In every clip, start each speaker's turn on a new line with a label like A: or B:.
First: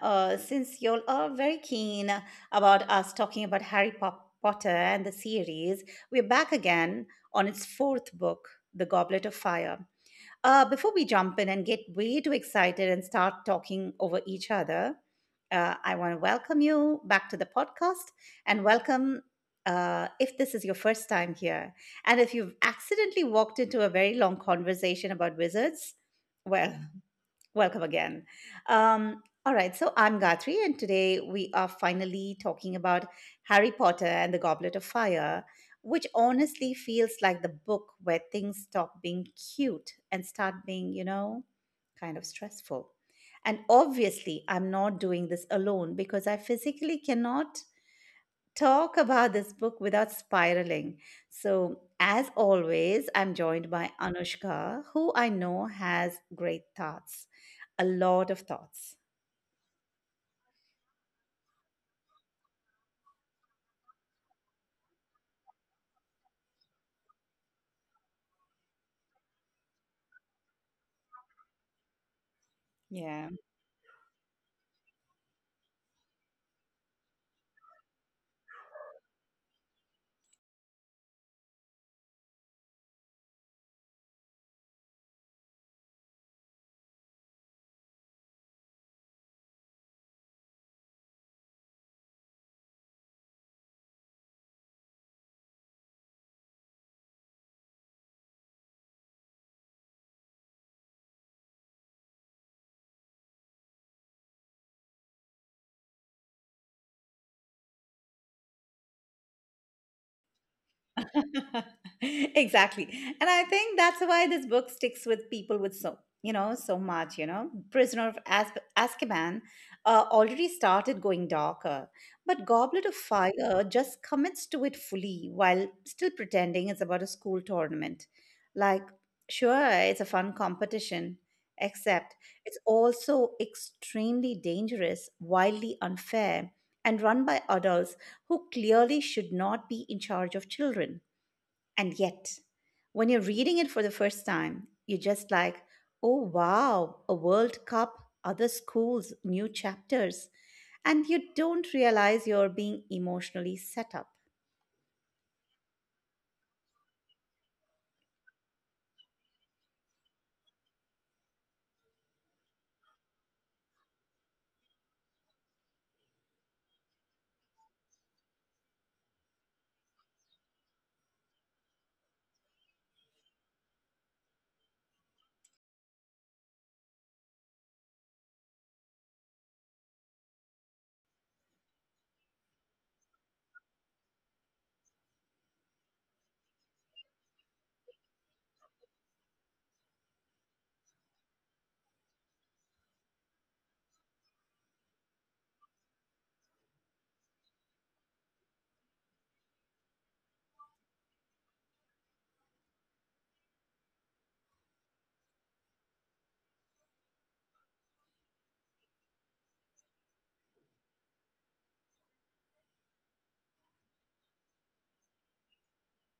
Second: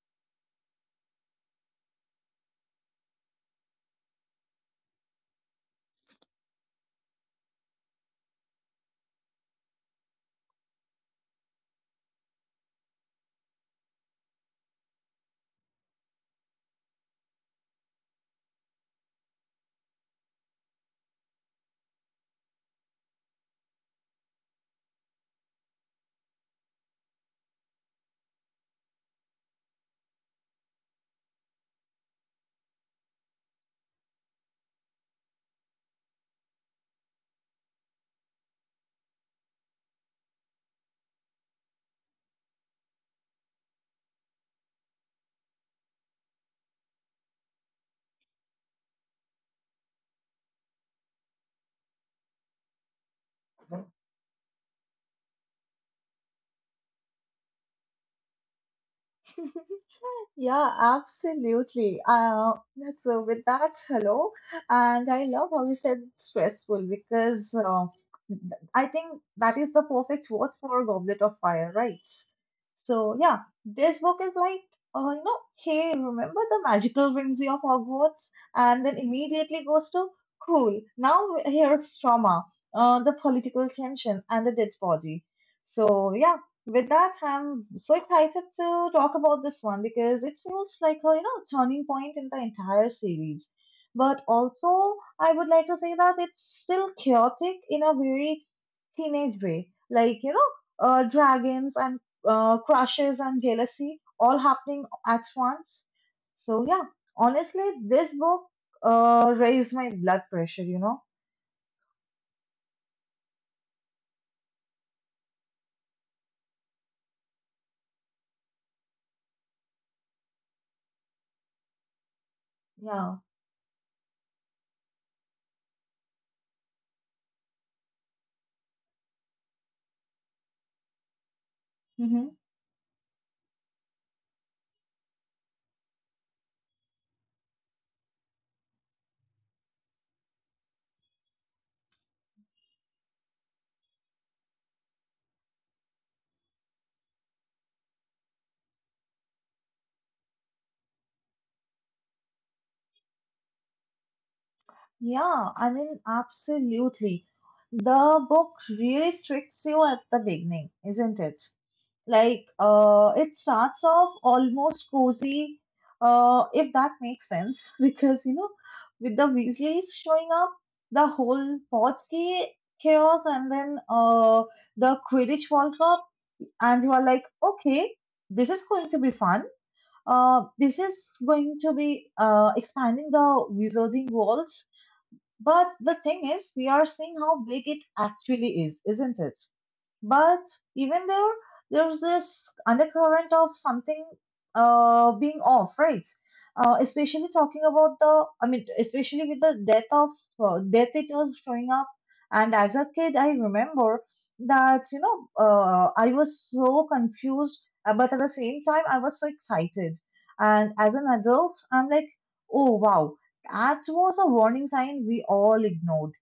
A: Since you all are very keen about us talking about Potter and the series, we're back again on its fourth book, The Goblet of Fire. Before we jump in and get way too excited and start talking over each other, I want to welcome you back to the podcast and welcome if this is your first time here. And if you've accidentally walked into a very long conversation about wizards, well, welcome again. All right, so I'm Gatri, and today we are finally talking about Harry Potter and the Goblet of Fire, which honestly feels like the book where things stop being cute and start being, kind of stressful. And obviously, I'm not doing this alone because I physically cannot talk about this book without spiraling. So, as always, I'm joined by Anushka, who I know has great thoughts, a lot of thoughts.
B: Mhm. Yeah, absolutely. So with that, hello. And I love how you said stressful because th- I think that is the perfect word for Goblet of Fire, right? So yeah, this book is like, hey, remember the magical whimsy of Hogwarts? And then immediately goes to, cool, now here's trauma, the political tension, and the dead body. So yeah, with that, I'm so excited to talk about this one because it feels like a turning point in the entire series. But also, I would like to say that it's still chaotic in a very teenage way, like dragons and crushes and jealousy all happening at once. So yeah, honestly, this book raised my blood pressure.
A: Exactly. And I think that's why this book sticks with people with so much. Prisoner of Azkaban already started going darker, but Goblet of
B: Yeah.
A: Fire just commits to it fully while still pretending it's about a school tournament. Like, sure, it's a fun competition, except
B: Mm-hmm.
A: it's also extremely dangerous, wildly unfair, and run by adults who clearly should not be in charge of children. And yet, when you're reading it for the first time, you're just like, oh wow, a World Cup, other schools, new chapters. And you don't realize you're being emotionally set up.
B: Yeah, I mean, absolutely. The book really tricks you at the beginning, isn't it? Like, it starts off almost cozy, if that makes sense, because with the Weasleys showing up, the whole Potsky chaos, and then the Quidditch World Cup, and you are like, okay, this is going to be fun. This is going to be expanding the wizarding world, but the thing is, we are seeing how big it actually is, isn't it? But even there, there's this undercurrent of something being off, right? Especially talking about especially with the death of death it was showing up. And as a kid, I remember that I was so confused, but at the same time, I was so excited. And as an adult, I'm like, oh wow, that was a warning sign we all ignored,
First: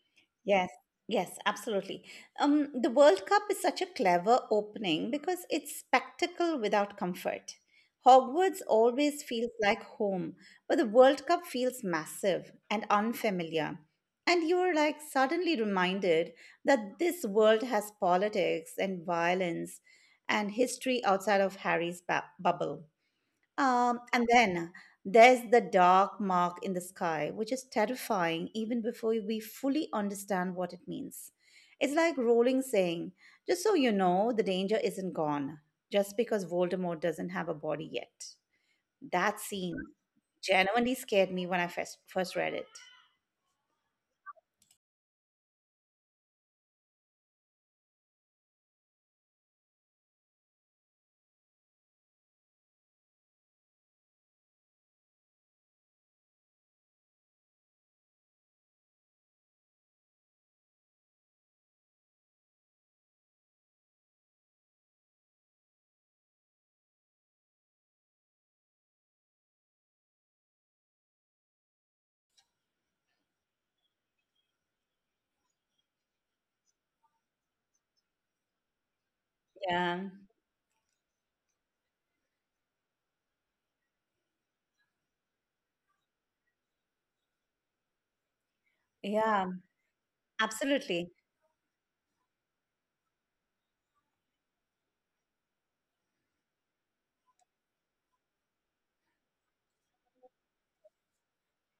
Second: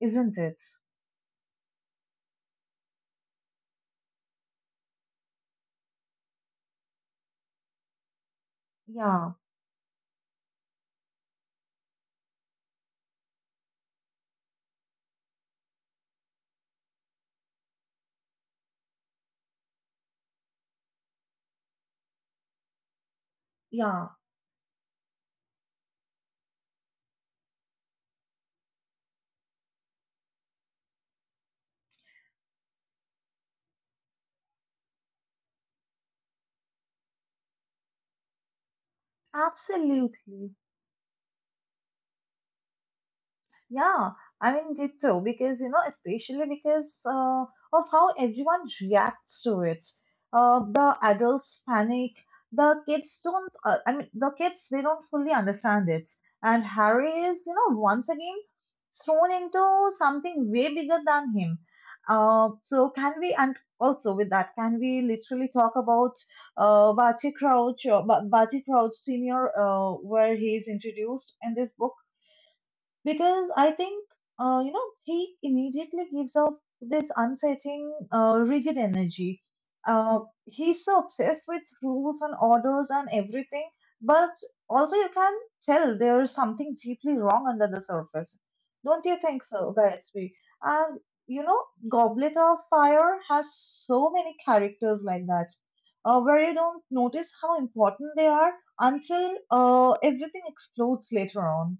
B: isn't it?
A: Yes, yes, absolutely. The World Cup is such a clever opening because it's spectacle without comfort. Hogwarts always
B: Yeah,
A: feels like home, but the World Cup feels massive and unfamiliar. And you're like suddenly reminded that this world has politics and violence and history outside of bubble. Um,
B: yeah.
A: and then there's the dark mark in the sky, which is terrifying even before we fully understand what it means. It's like Rowling saying, just so you know, the danger isn't gone, just because Voldemort doesn't have a body yet. That scene
B: Absolutely.
A: genuinely scared me when I first read it.
B: Yeah, I mean, ditto, because, you know, especially because of how everyone reacts to it. The adults panic, the kids don't, the kids, they don't fully understand it. And Harry is, you know, once again thrown into something way bigger than him. And also with that, can we literally talk about Bachi Crouch Senior, where he's introduced in this book? Because I think you know he immediately gives off this unsettling, rigid energy.
A: Yeah,
B: He's so obsessed with rules and orders and everything, but also you can tell there is something deeply wrong under the surface. Don't you think
A: yeah,
B: so, Gayatri? And
A: absolutely.
B: you know, Goblet of Fire has so many characters like that, where you don't notice how important they are until everything explodes later on.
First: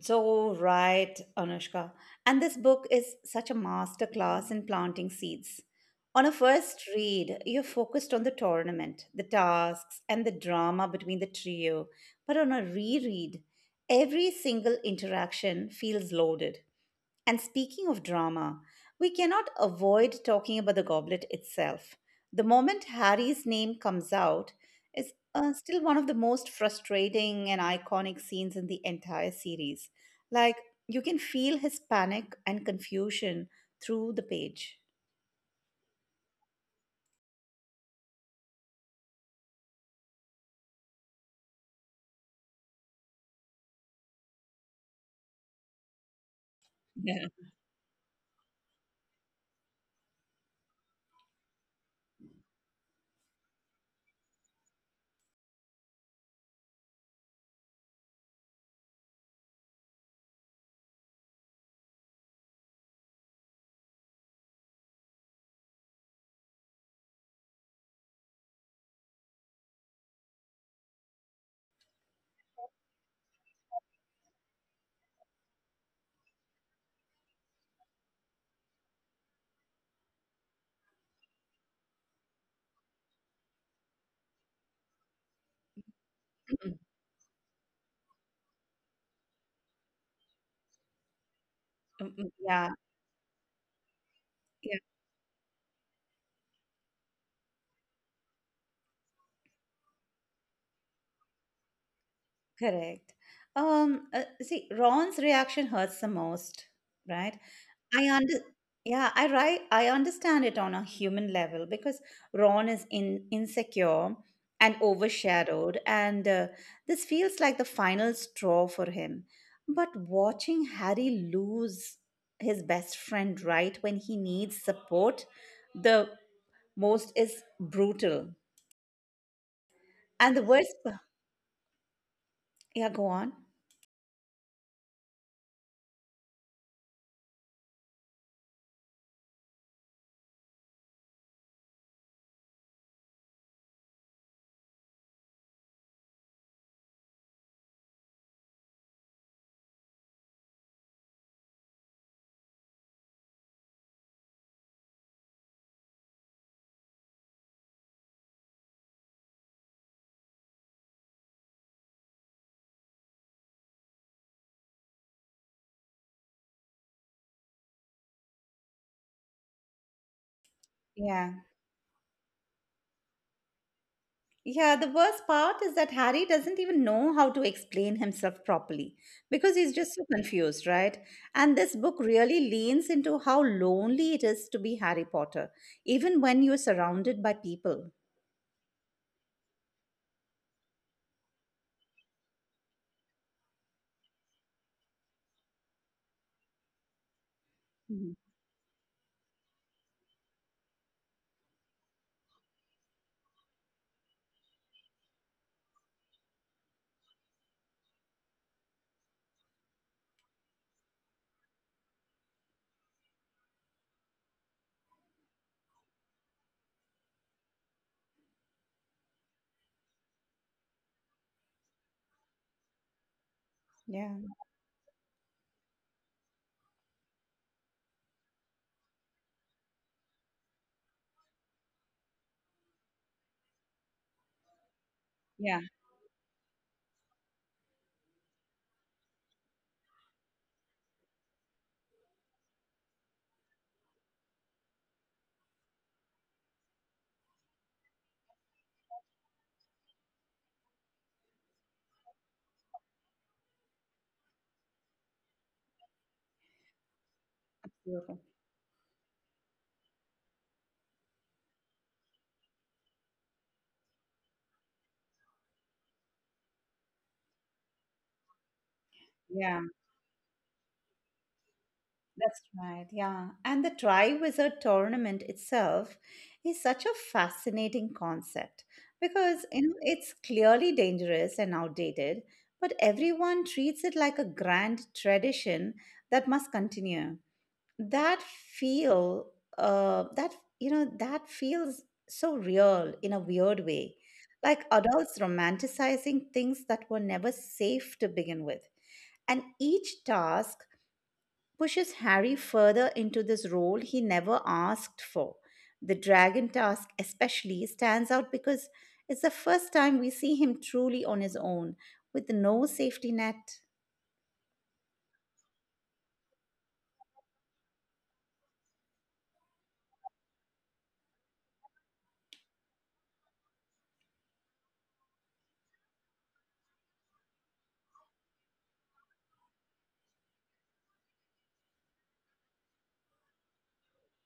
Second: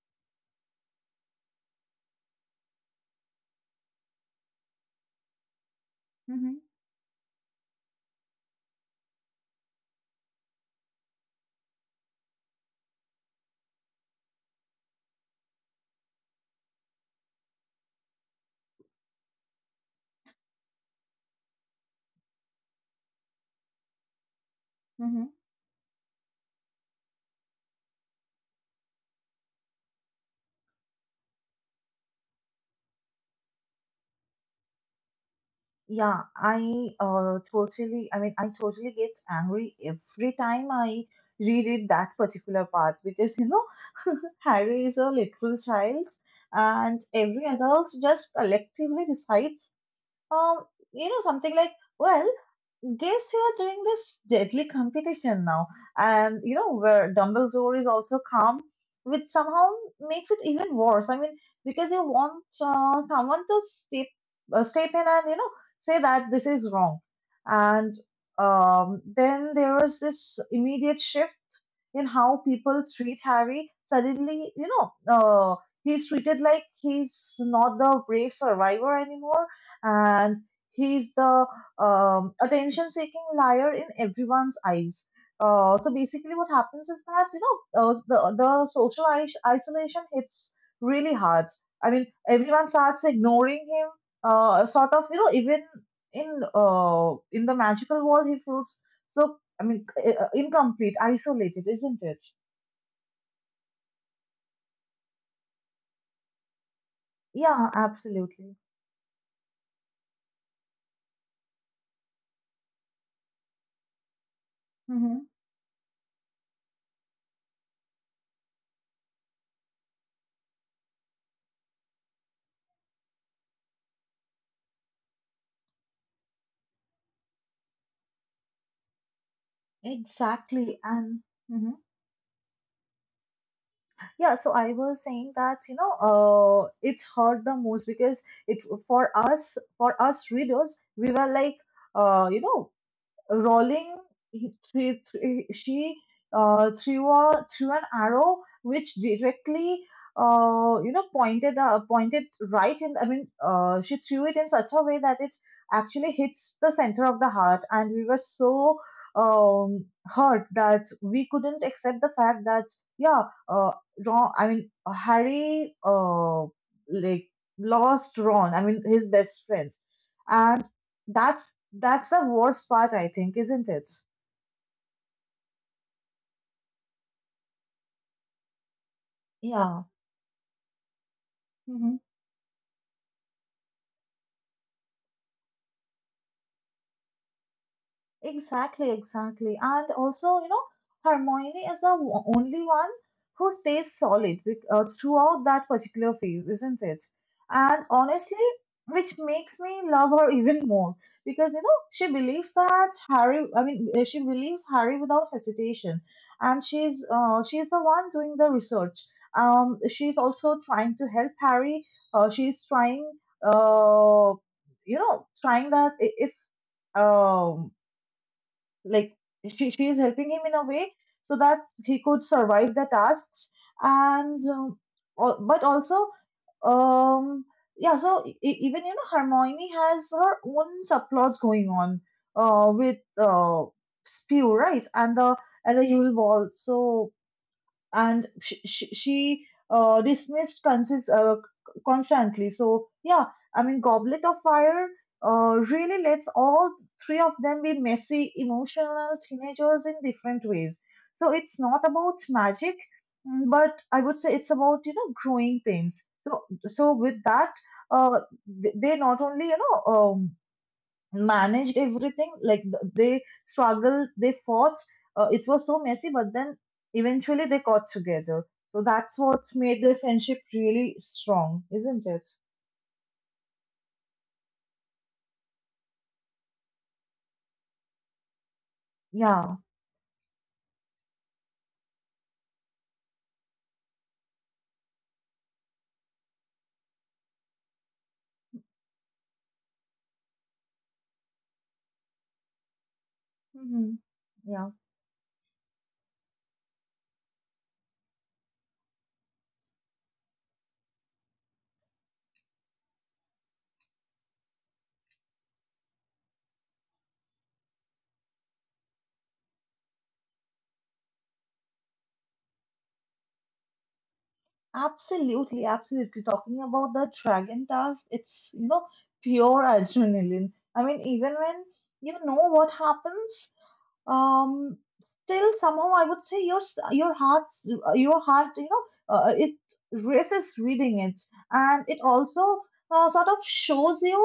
A: So right, Anushka. And this book is such a masterclass in planting seeds. On a
B: Hmm.
A: first read, you're focused on the tournament, the tasks, and the drama between the trio. But on a reread, every single interaction feels loaded. And speaking of drama, we cannot avoid talking about the goblet itself. The moment Harry's name comes out is still one of the most frustrating and iconic scenes in the entire series. Like, you can feel his panic and confusion through the page.
B: Yeah, I I totally get angry every time I reread that particular part because, you know, Harry is a literal child and
A: Yeah.
B: every adult just collectively decides, um, you know, something like, well, guess you are doing this deadly competition now. And you know, where Dumbledore is also calm, which somehow makes it even worse. I mean, because you want step in and say that this is wrong. And then there is this immediate shift in how people treat Harry. Suddenly, know, uh, he's treated like he's not the brave survivor anymore, and he's the attention seeking liar in everyone's eyes. So basically, what
A: Mm,
B: happens is that the social isolation hits really hard. I
A: mm,
B: mean,
A: mm.
B: everyone
A: Yeah,
B: starts ignoring him.
A: yeah,
B: Sort of, you know, even in the magical world, he feels so. I mean, incomplete, isolated, isn't it?
A: correct. See, Ron's reaction hurts the most, right?
B: Yeah,
A: I under
B: absolutely.
A: yeah, I right I understand it on a human level because Ron is in insecure and
B: Hmm.
A: overshadowed, and this feels like the final straw for him. But watching Harry lose his best friend right when he needs support the most is brutal. And the worst.
B: Exactly, and. Mhm.
A: Yeah, go on.
B: Yeah, so I was saying that, you know, it hurt the most because it for for us readers, we were like, uh, you know, Rolling, he- she, she she, threw an arrow which directly, pointed right in. I mean, she threw it in such a way that it actually hits the center of the heart, and we were so hurt that we couldn't accept the fact that yeah, uh, Harry, like lost Ron. I mean, his best friend and
A: Yeah.
B: that's that's the worst part, I think, isn't it?
A: Yeah, the worst part is that Harry doesn't even know how to explain himself properly because he's
B: Yeah.
A: just so confused, right? And this book
B: Mhm.
A: really leans into how lonely it is to be Harry Potter, even when you're surrounded by people.
B: Exactly, exactly. And also, you know, Hermione is the only one who stays solid throughout that particular phase, isn't it? And
A: Mhm.
B: honestly, which makes me love her even more because, you know, she believes that Harry, I mean, she believes Harry without hesitation. And she's the one doing the research. She's also trying to help Harry. She's trying, uh, you know, trying that I- if um, like she is helping him in a way so that he could survive the tasks
A: Yeah.
B: and but also um, yeah, so e- e- even you know Hermione has her own subplots going on with spew, right,
A: Yeah.
B: and the Yule Ball. So and she dismissed constantly. So yeah, I mean, Goblet of Fire really lets all three of them be messy, emotional teenagers in different ways. So it's not about magic, mm, but I would say it's about you know growing pains. So so with that, uh,
A: Beautiful.
B: they not only you know. Managed everything. Like they struggled, they fought. It was so messy, but then eventually they got together. So that's what
A: Yeah.
B: made their friendship really strong, isn't it?
A: That's right, yeah. And the Tri Wizard tournament itself is such a fascinating concept because
B: Yeah.
A: it's clearly dangerous and outdated, but everyone treats it like a grand tradition that must continue. That feel, that you know, that feels so real in a weird way,
B: Hmm.
A: like
B: Yeah.
A: adults romanticizing things that were never safe to begin with. And each task pushes Harry further into this role he never asked for. The dragon task, especially, stands out because it's the first time we see him truly on his own, with no safety net.
B: Absolutely, absolutely. Talking about the Dragon Task, it's, you know, pure adrenaline. I mean, even when you know what happens, um, still somehow I would say your heart you know it races reading it, and it also sort of shows you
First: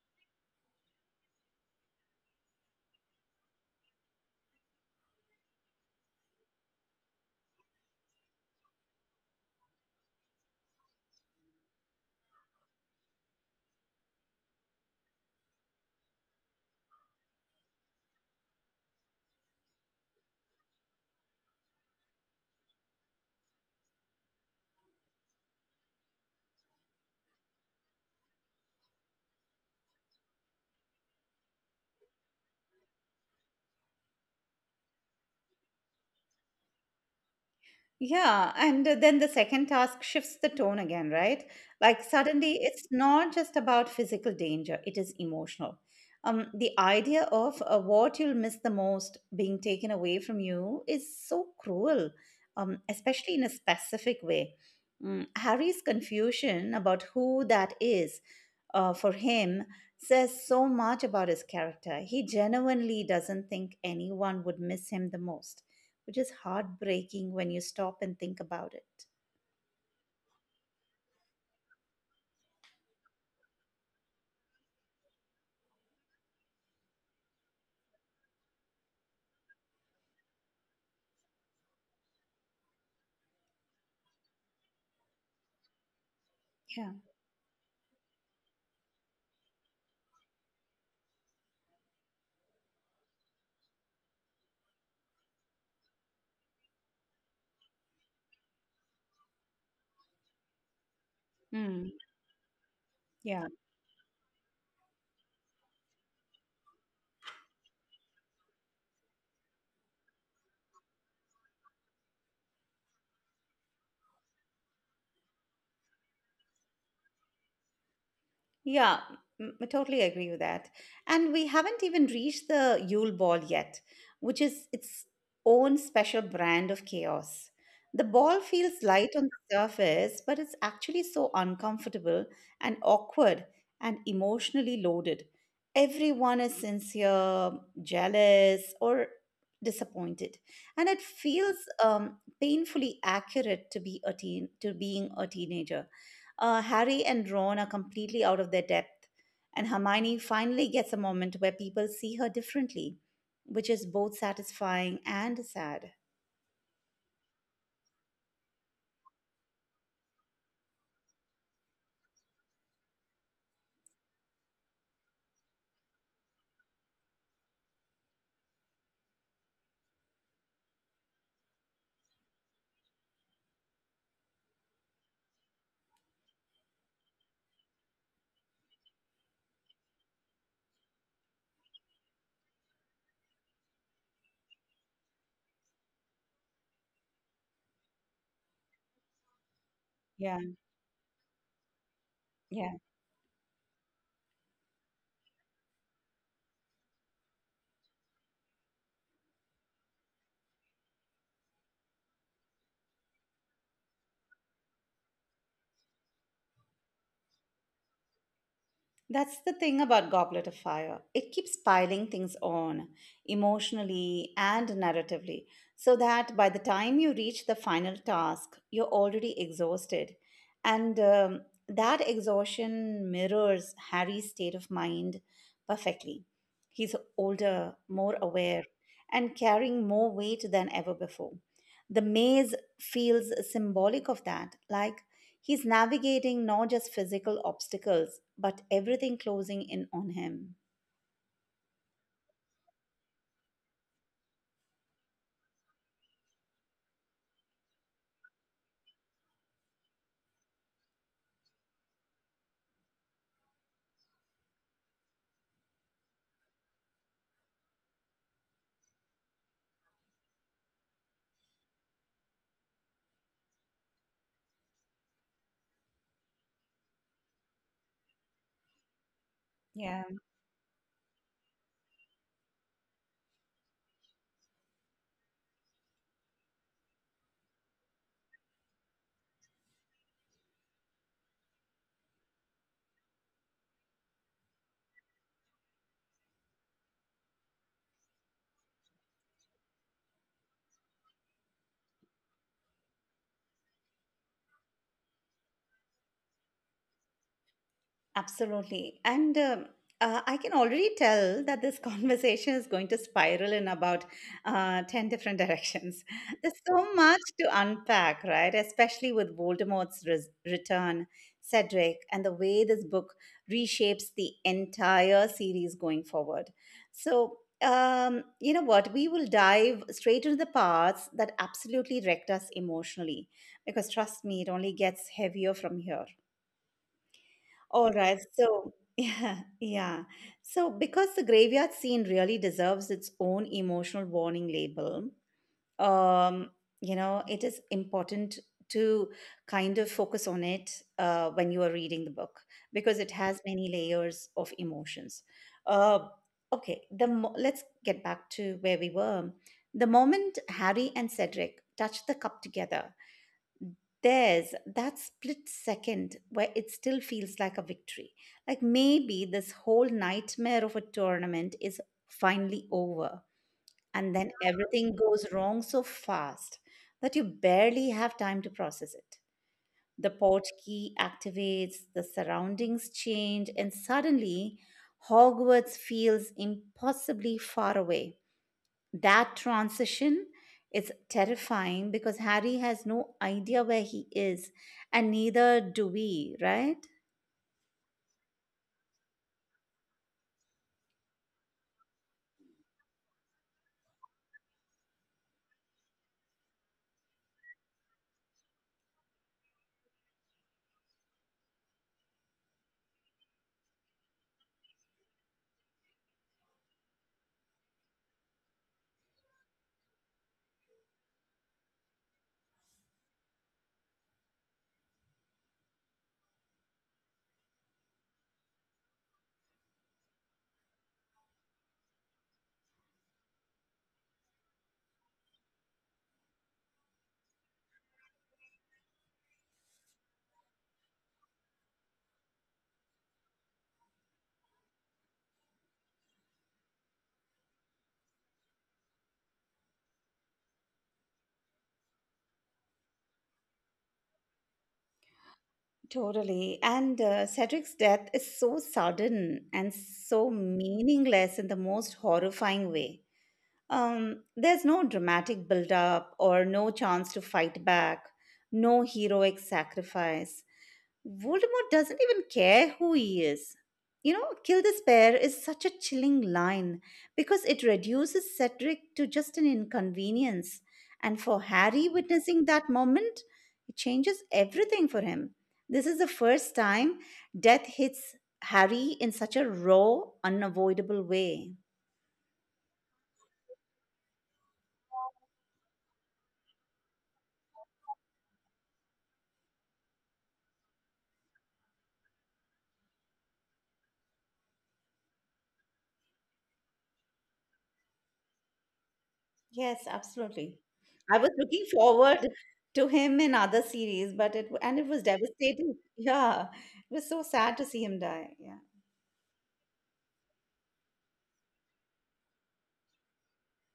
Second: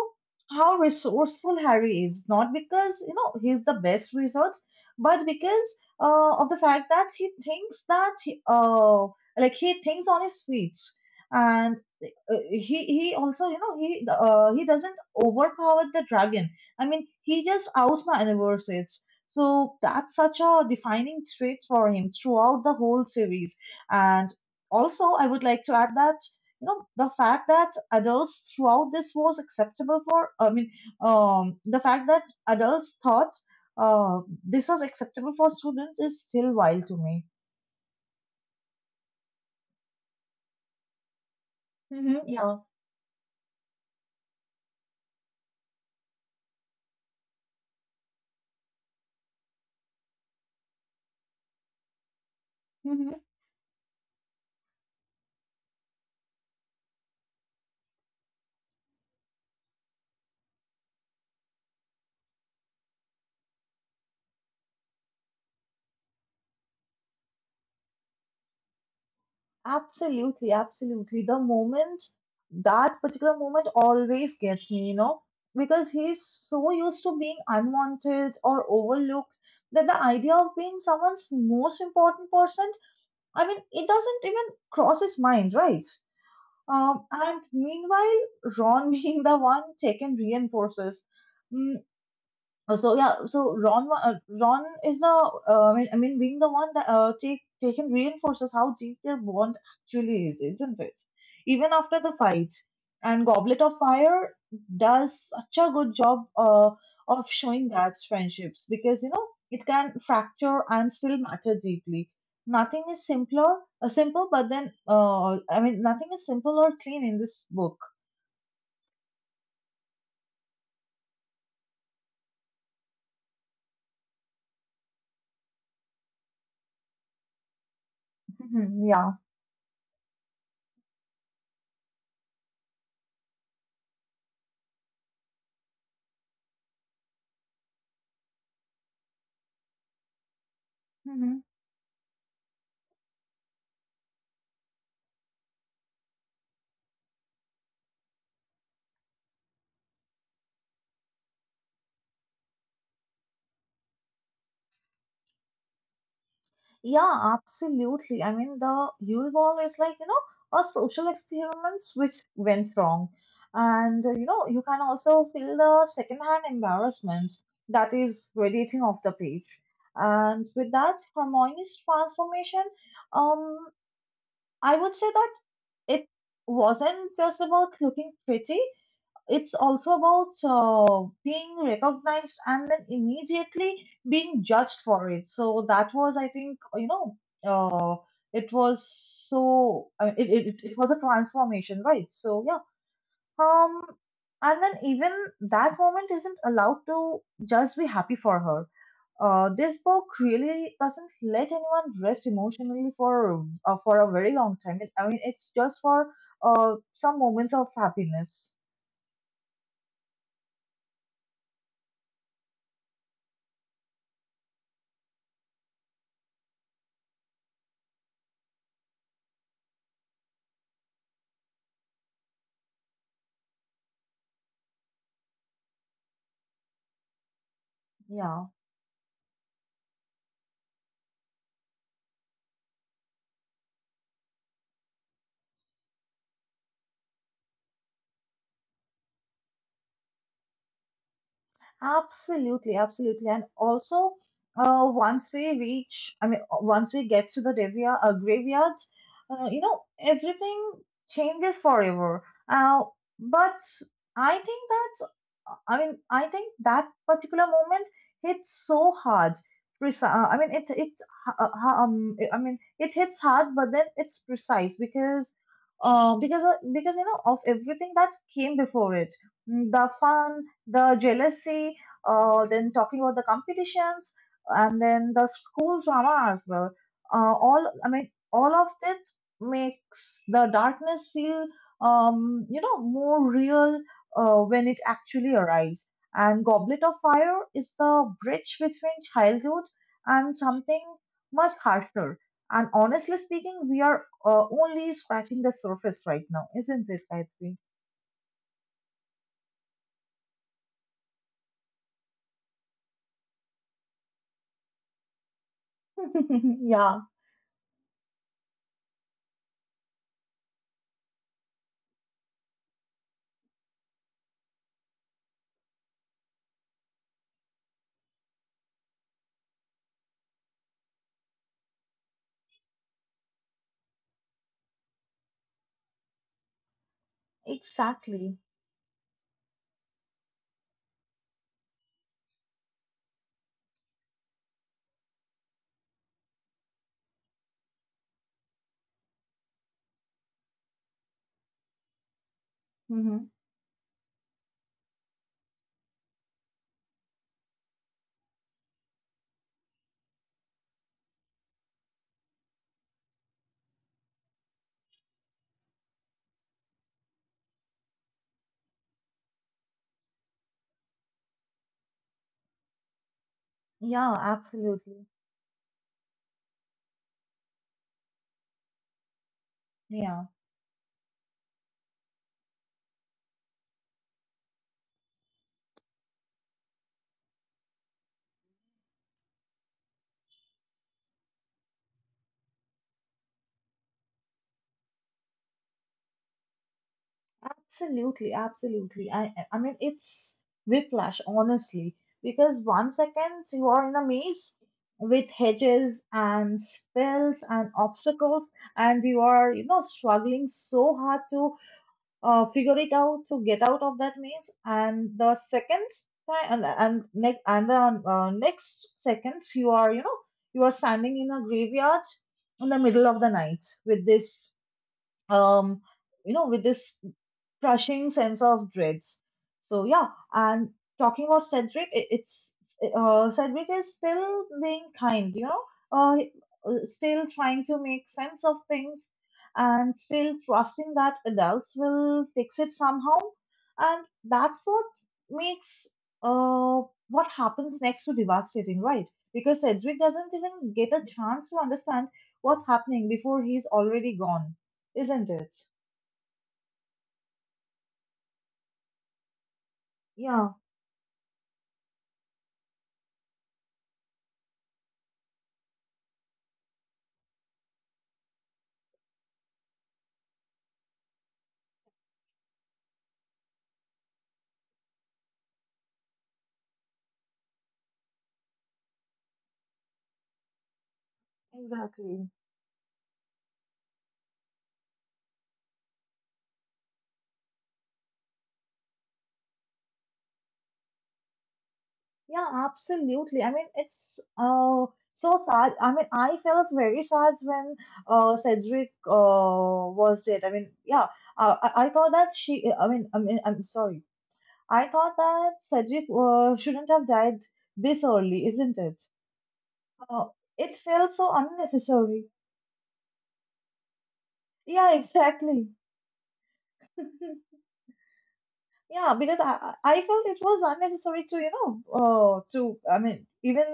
B: how resourceful Harry is, not because you know he's the best wizard, but because of the fact that he thinks that he, like he thinks on his feet and he also you know he doesn't overpower the dragon, I mean he just outmaneuvers it. So that's such a defining trait for him throughout the whole series. And also, I would like to add that you know the fact that adults throughout this was acceptable for. I mean, the fact that adults thought this was acceptable for students is still wild to me.
A: Yeah, and then the second task shifts the tone again, right? Like
B: Mm-hmm,
A: suddenly
B: yeah.
A: it's not just about physical danger, it is emotional. The idea of what you'll miss the most being taken away from you is so cruel, especially in a specific way. Harry's confusion about who that is for him says so much about his character. He genuinely doesn't think anyone would miss him the most, which is heartbreaking when you stop and think about it.
B: Absolutely, absolutely. The moment, that particular moment always gets me, you know, because he's so used to being unwanted or overlooked that the idea of being someone's most important person, I mean, it doesn't even cross his mind, right?
A: Yeah.
B: And meanwhile, Ron being the one taken reinforces. So yeah, so Ron is the being the one that taken reinforces how deep their bond actually is, isn't it? Even
A: Mm.
B: after the fight, and
A: Yeah.
B: Goblet of Fire does such a good job of showing that friendships, because you know it can fracture and still matter deeply. Nothing is simpler, simple, but then I mean nothing is simple or clean in this book.
A: Yeah, I totally agree with that. And we haven't even reached the Yule Ball yet, which is its own special brand of chaos. The ball feels light
B: Yeah.
A: on the surface, but it's actually so uncomfortable and awkward and emotionally loaded. Everyone is sincere, jealous, or disappointed, and it
B: Mm-hmm.
A: feels painfully accurate to being a teenager. Harry and Ron are completely out of their depth, and Hermione finally gets a moment where people see her differently, which is both satisfying and sad.
B: Yeah, absolutely. I mean, the Yule Ball is like, you know, a social experiment which went wrong. And, you know, you can also feel the secondhand embarrassment that is radiating off the page. And with that, Hermione's transformation, um, I would say that it wasn't just about looking pretty, it's also about being recognized and then immediately being judged for it. So that was, I think, you know, uh, it was
A: Yeah.
B: it was a transformation, right? So yeah,
A: Yeah.
B: um, and then even that moment isn't allowed to just be happy for her. This book really doesn't let anyone rest emotionally for a very long time. It, I mean, it's just for some moments of happiness.
A: That's the thing about Goblet of Fire. It keeps piling things on, emotionally and narratively, so that by the time you reach the final task, you're already exhausted. And that exhaustion mirrors Harry's state of mind perfectly. He's older, more
B: Yeah.
A: aware, and carrying more weight than ever before. The maze feels symbolic of that, like he's navigating not just physical obstacles, but everything closing in on him.
B: Absolutely, absolutely. And also, once we reach, I mean, once we get to the graveyard, you know, everything changes forever. Uh, but I think that, I mean, I think that particular moment hits so hard. Preci- I mean, it I mean, It hits hard, but then it's precise because, because you know of everything that came before it, mm, the
A: Yeah,
B: fun, the jealousy, then talking about the competitions, and then the school drama as well. All of that makes the darkness feel, you know, more real when it actually arrives. And Goblet of Fire is the bridge between childhood and something much harsher. And honestly speaking, we are only scratching the surface right now, isn't it, Gayatri?
A: absolutely. And I can already tell that this conversation is going to spiral in about 10 different directions. There's so
B: Yeah,
A: much to unpack, right? Especially with return, Cedric, and the way this book reshapes the entire series going forward. So, you know what? We will dive straight into the parts that absolutely wrecked us emotionally because trust me, it only gets heavier from here. All right.
B: exactly.
A: So, yeah, yeah. So, because the graveyard scene really deserves its own emotional warning label, um, it is important to kind of focus on it when you are reading the book because it has many layers of emotions. Uh, okay, let's get back to where we were. The moment Harry and Cedric touch the cup together, there's that split second where it still feels like a victory. Like maybe this whole nightmare of a tournament is finally over.
B: Yeah,
A: And then everything
B: absolutely.
A: goes wrong so fast that you barely have time to process it. The
B: Yeah,
A: port key activates, the surroundings change, and suddenly Hogwarts feels impossibly far away. That transition is terrifying because Harry has no idea where he is, and neither do we, right?
B: absolutely, absolutely. I mean it's whiplash, honestly, because one second you are in a maze with hedges and spills and obstacles, and you are, struggling so hard to figure it out to get out of that maze, and the second time and next and the next second you are, you are standing in a graveyard in the middle of the night with this um, with this crushing sense of dreads. So yeah, and talking about Cedric, it, it's Cedric is still being kind, uh, still trying to make sense of things, and still trusting that adults will fix it somehow, and that's what makes uh what happens next to devastating, right? Because Cedric doesn't even get a chance to understand what's happening before he's already gone, isn't it?
A: Totally. And Cedric's death is so sudden and so
B: Yeah,
A: meaningless in the most horrifying way. There's no dramatic build up or no chance to fight back, no heroic sacrifice. Voldemort doesn't even care who he is. You know, kill this pair is such a chilling line because it reduces Cedric to just an inconvenience. And for Harry
B: exactly.
A: witnessing that moment, it changes everything for him. This is the first time death hits Harry in such a raw, unavoidable way.
B: Yeah, absolutely. I mean, it's so sad. I mean, I felt very sad when Cedric was dead. I mean, yeah, I thought that she. I mean, I'm sorry. I thought that Cedric shouldn't have died this early, isn't it?
A: Yes,
B: Uh,
A: absolutely.
B: it felt
A: I was
B: so
A: looking
B: unnecessary.
A: forward to him in other series, but it
B: Yeah,
A: was
B: exactly.
A: devastating. Yeah, it was so sad to see him die. Yeah,
B: Yeah, because I felt it was unnecessary to to I mean even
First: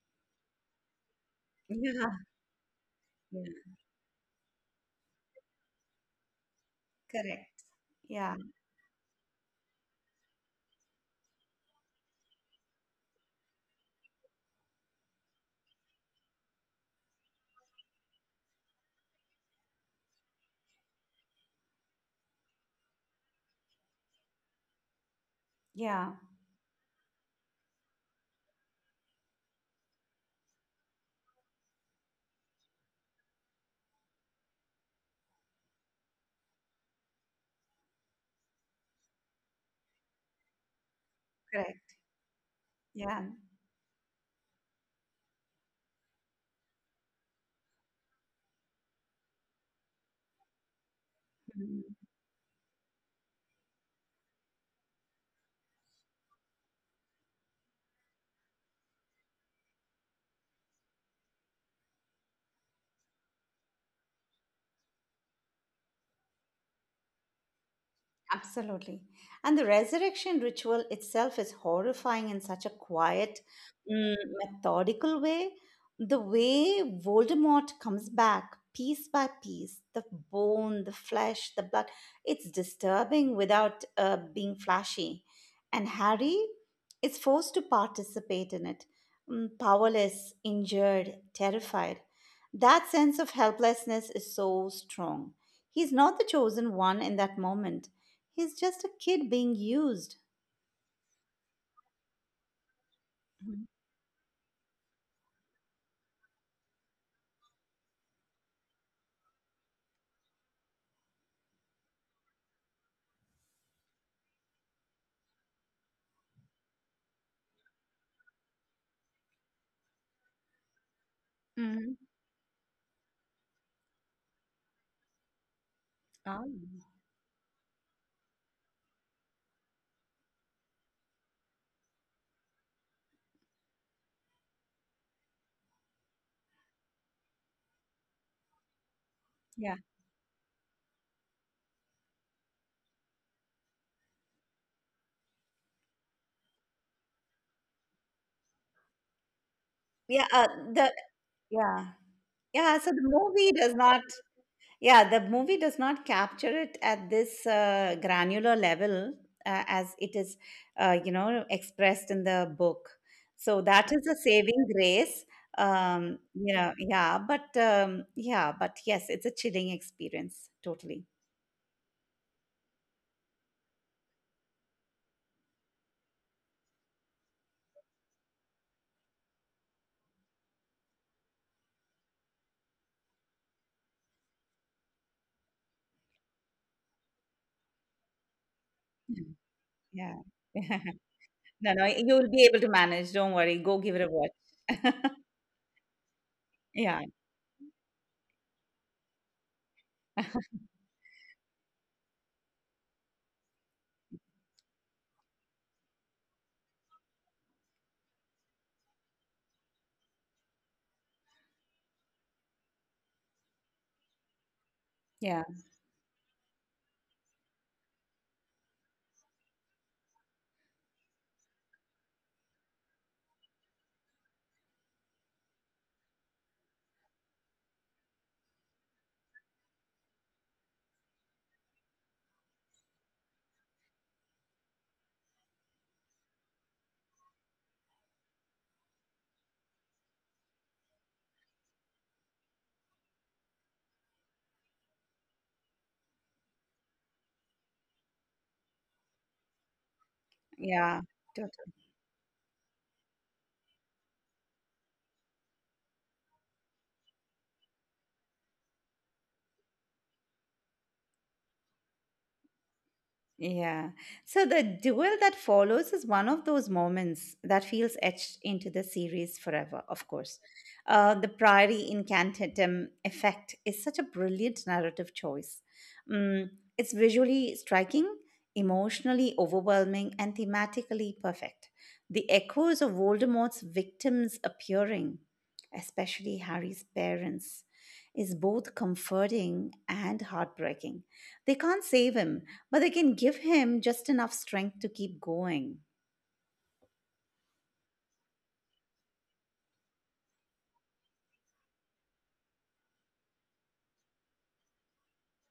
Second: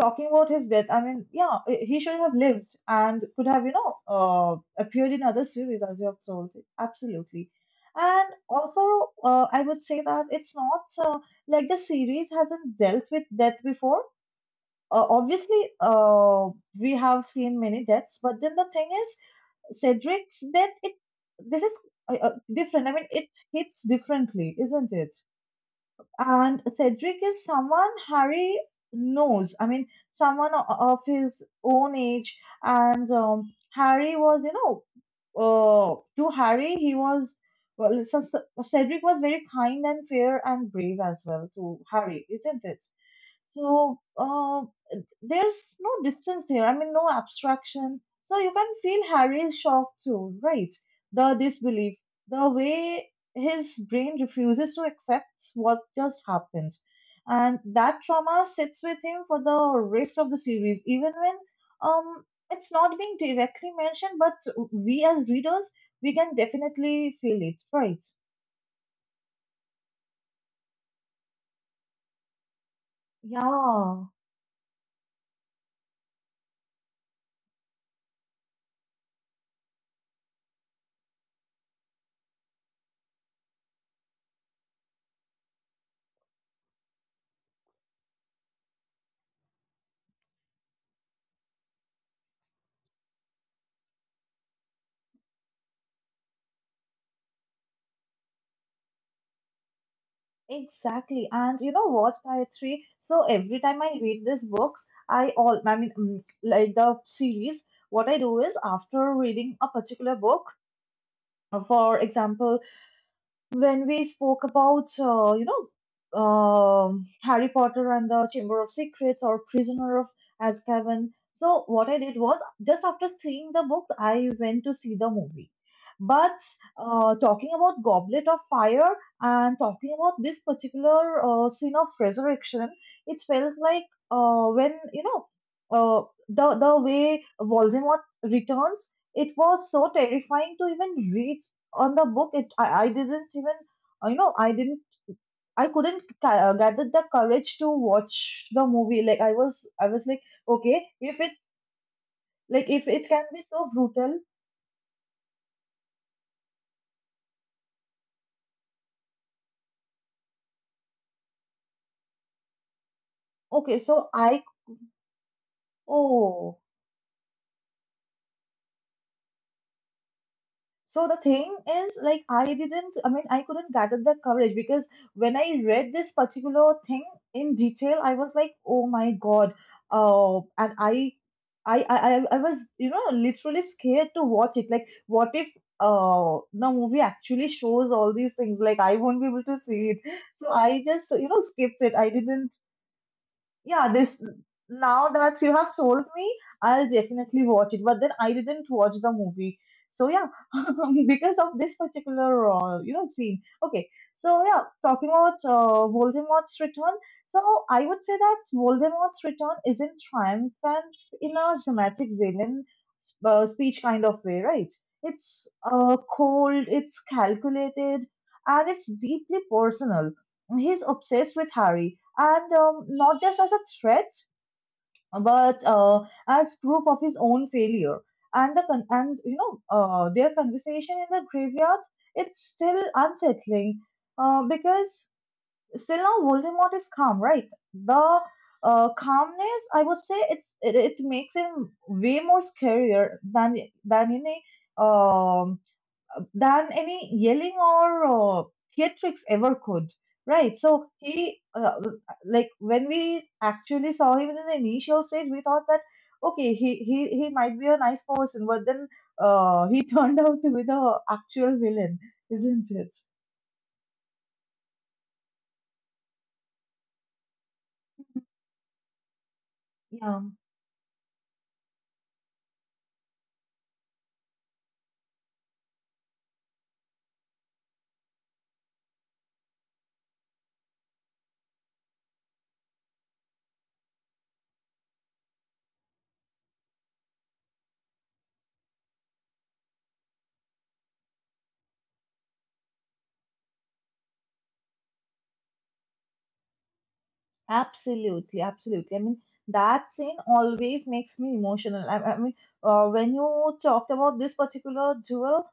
B: talking about his death, I mean, yeah, he should
A: yeah,
B: have lived and
A: yeah.
B: could have, appeared in other series as you have told. Absolutely.
A: Correct.
B: And
A: Yeah,
B: also, I would say that it's not like the series hasn't dealt with death before. Obviously, we have seen many deaths, but then the thing is, Cedric's death, it there is different. I mean, it hits differently, isn't it?
A: yeah,
B: And Cedric is someone Harry knows. I mean, someone of his own age. And Harry was, to Harry, he was, well, Cedric was very kind and fair and brave as well to
A: correct.
B: Harry, isn't it?
A: Yeah.
B: So uh, there's no distance here. I mean, no abstraction. So you can feel Harry's shock too, right? The
A: Mhm.
B: disbelief, the way his brain refuses to accept what just happened. And that trauma sits with him for the rest of the series, even when um, it's not being directly mentioned, but we as readers, we can definitely feel it, right?
A: Absolutely. And the resurrection ritual itself is horrifying in such a quiet,
B: Yeah,
A: mm, methodical way. The way Voldemort comes back piece by piece, the bone, the flesh, the blood, it's disturbing without being flashy. And Harry is forced to participate in it, powerless, injured, terrified. That sense of helplessness is so strong. He's not the chosen one in that moment. He's just a kid being used.
B: exactly. And you know what, Gayatri? So every
A: Mhm.
B: time I read these books, I all I mean mm, like the series, what I do is after reading a particular book, for example, when we spoke about Harry Potter and the Chamber of Secrets or Prisoner of Azkaban. So what I
A: Mhm.
B: did was just after seeing the book, I went to see the movie. But
A: Oh,
B: talking about Goblet of Fire and talking about this particular scene of resurrection, it felt like when uh, the way Voldemort returns, it was
A: yeah.
B: so terrifying to even read on the book I didn't even you know I didn't I couldn't gather the courage to watch the movie. Like I was like,
A: Yeah,
B: okay,
A: the
B: if it's
A: yeah.
B: like
A: Yeah,
B: if
A: so the
B: it can be
A: movie
B: so
A: does not.
B: brutal.
A: Yeah, the movie does not capture it at this granular level as it is expressed in the book. So
B: Okay
A: that is
B: so
A: a
B: I
A: saving grace.
B: oh
A: Yeah, but yes, it's a chilling experience
B: So
A: totally.
B: the thing is, like, I mean, I couldn't gather the coverage because when I read this particular thing in detail, I was like, oh my God. And I was, literally scared to watch it. Like, what if the movie actually shows all these things? Like, I won't be
A: Mm.
B: able to see it.
A: Yeah.
B: So I just,
A: No,
B: skipped
A: no,
B: it. I
A: you'll be
B: didn't
A: able to manage. Don't worry. Go
B: Yeah,
A: give it a
B: this,
A: watch.
B: now that you have told me, I'll
A: Yeah.
B: definitely watch it. But then I didn't watch the movie. So yeah, because of this particular scene. Okay, so yeah, talking about Voldemort's return. So I would say that Voldemort's return isn't triumphant in a dramatic villain speech kind of way, right?
A: Yeah.
B: It's cold, it's calculated, and it's deeply personal. He's obsessed with Harry and not just as a threat, but as proof of his own failure. And you know their conversation in the graveyard, it's still unsettling because still now Voldemort is calm, right? The calmness, I would say, it makes him way more scarier than in a than any yelling or theatrics ever could, right? So
A: Yeah.
B: he like when we actually saw him in the initial stage, we thought that okay, he might be a nice person, but then he turned out to be the actual villain, isn't it?
A: Yeah. So the duel that follows is one of those moments that feels etched into the series forever, of
B: Yeah.
A: course. The Priory Incantatem effect is such a brilliant narrative choice. Mm, it's visually striking, emotionally overwhelming, and thematically perfect. The echoes of Voldemort's victims appearing, especially Harry's parents, is both comforting and heartbreaking. They can't save him, but they can give him just enough strength to keep going.
B: Absolutely, absolutely. I mean, that scene always makes me emotional. I mean, when you talked about this particular duel,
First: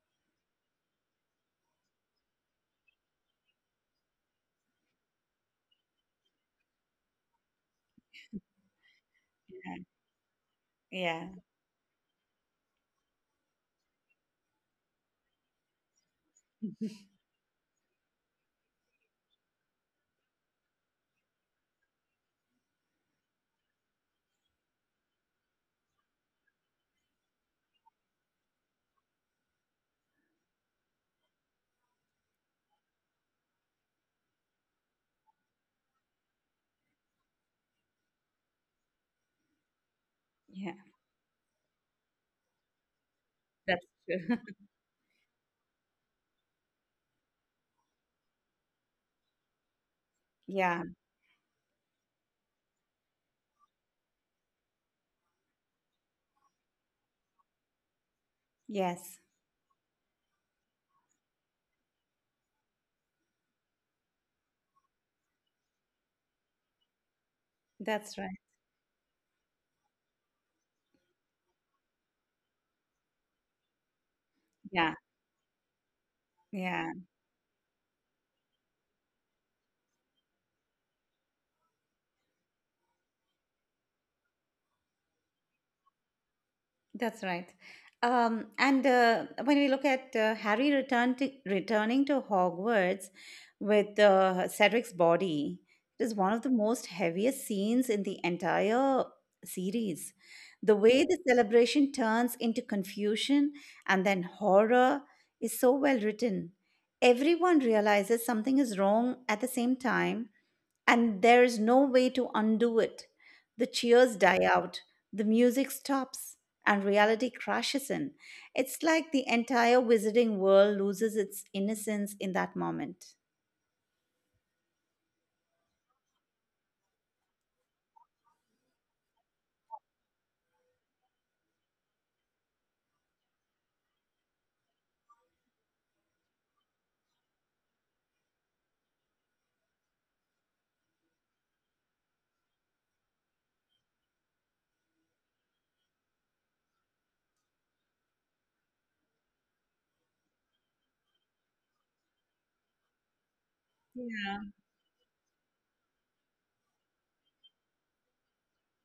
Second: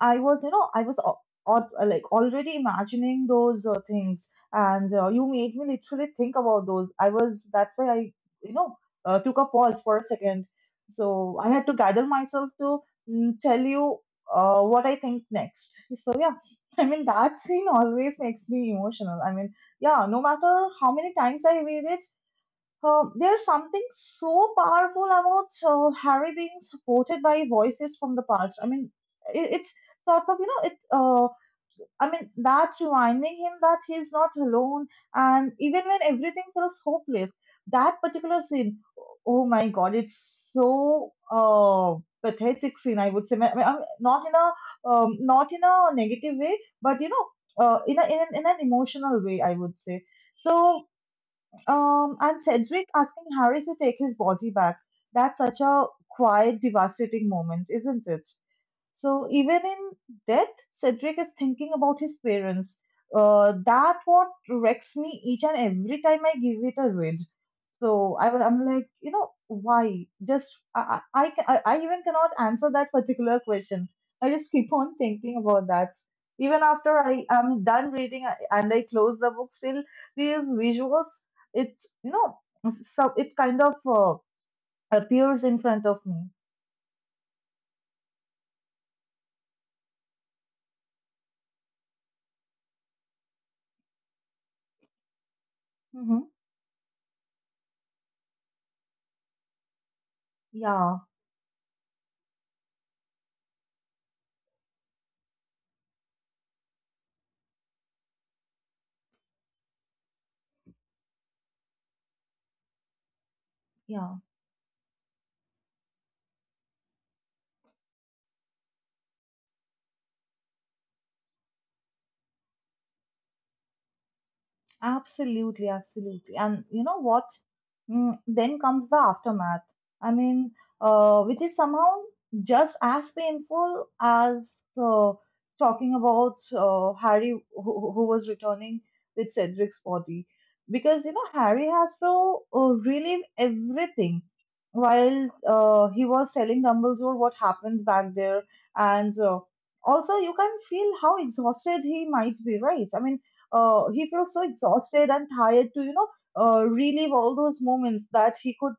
B: I was, I was like already imagining those things, and you made me literally think about those. I was, that's why I, you know, took a
A: Yeah,
B: pause for a second.
A: yeah,
B: So I had to gather myself to tell you what I think next. So, yeah, I mean, that scene always makes me emotional. I mean, yeah, no matter how many times I read it, there's something so powerful about Harry being supported by voices from the past. I mean, it's sort of, you know, I mean, that's reminding him that he's not alone. And even when everything feels hopeless, that particular scene, oh my God, it's
A: yeah.
B: so uh, pathetic scene, I would say. I mean,
A: That's
B: not in
A: true.
B: a um, not in a negative way, but you know, in in an emotional way, I would say.
A: Yeah,
B: So and Sedgwick asking Harry to take his body back. That's such a quiet, devastating moment, isn't it?
A: yes,
B: So even in death, Cedric is thinking about his parents. That what wrecks me each and every time I give it a read. So
A: that's
B: I
A: right.
B: was, I'm like, you know, why? Just I, ca- I even cannot answer that particular question. I just keep on
A: Yeah,
B: thinking about that. Even
A: yeah.
B: after I am done reading and I close the book, still these visuals, it you know, so it kind of appears in front of me.
A: That's right. And when we look at returning to Hogwarts with Cedric's body, it is
B: Hmm.
A: one of the most heaviest scenes in the entire series. The
B: Yeah,
A: way the celebration turns into confusion and then horror is so well written. Everyone realizes something is wrong at the same time, and there is no way to undo it. The cheers die
B: yeah.
A: out, the music stops, and reality crashes in. It's like the entire wizarding world loses its innocence in that moment.
B: Absolutely, absolutely. And you know what? Then comes the aftermath. I mean, which is somehow just as painful as talking about Harry, who was returning with Cedric's body. Because, you know, Harry has to relive everything while he was telling Dumbledore what happened back there. And also, you can feel how exhausted he might be, right? I mean, he feels so exhausted and tired to relive all those moments that he could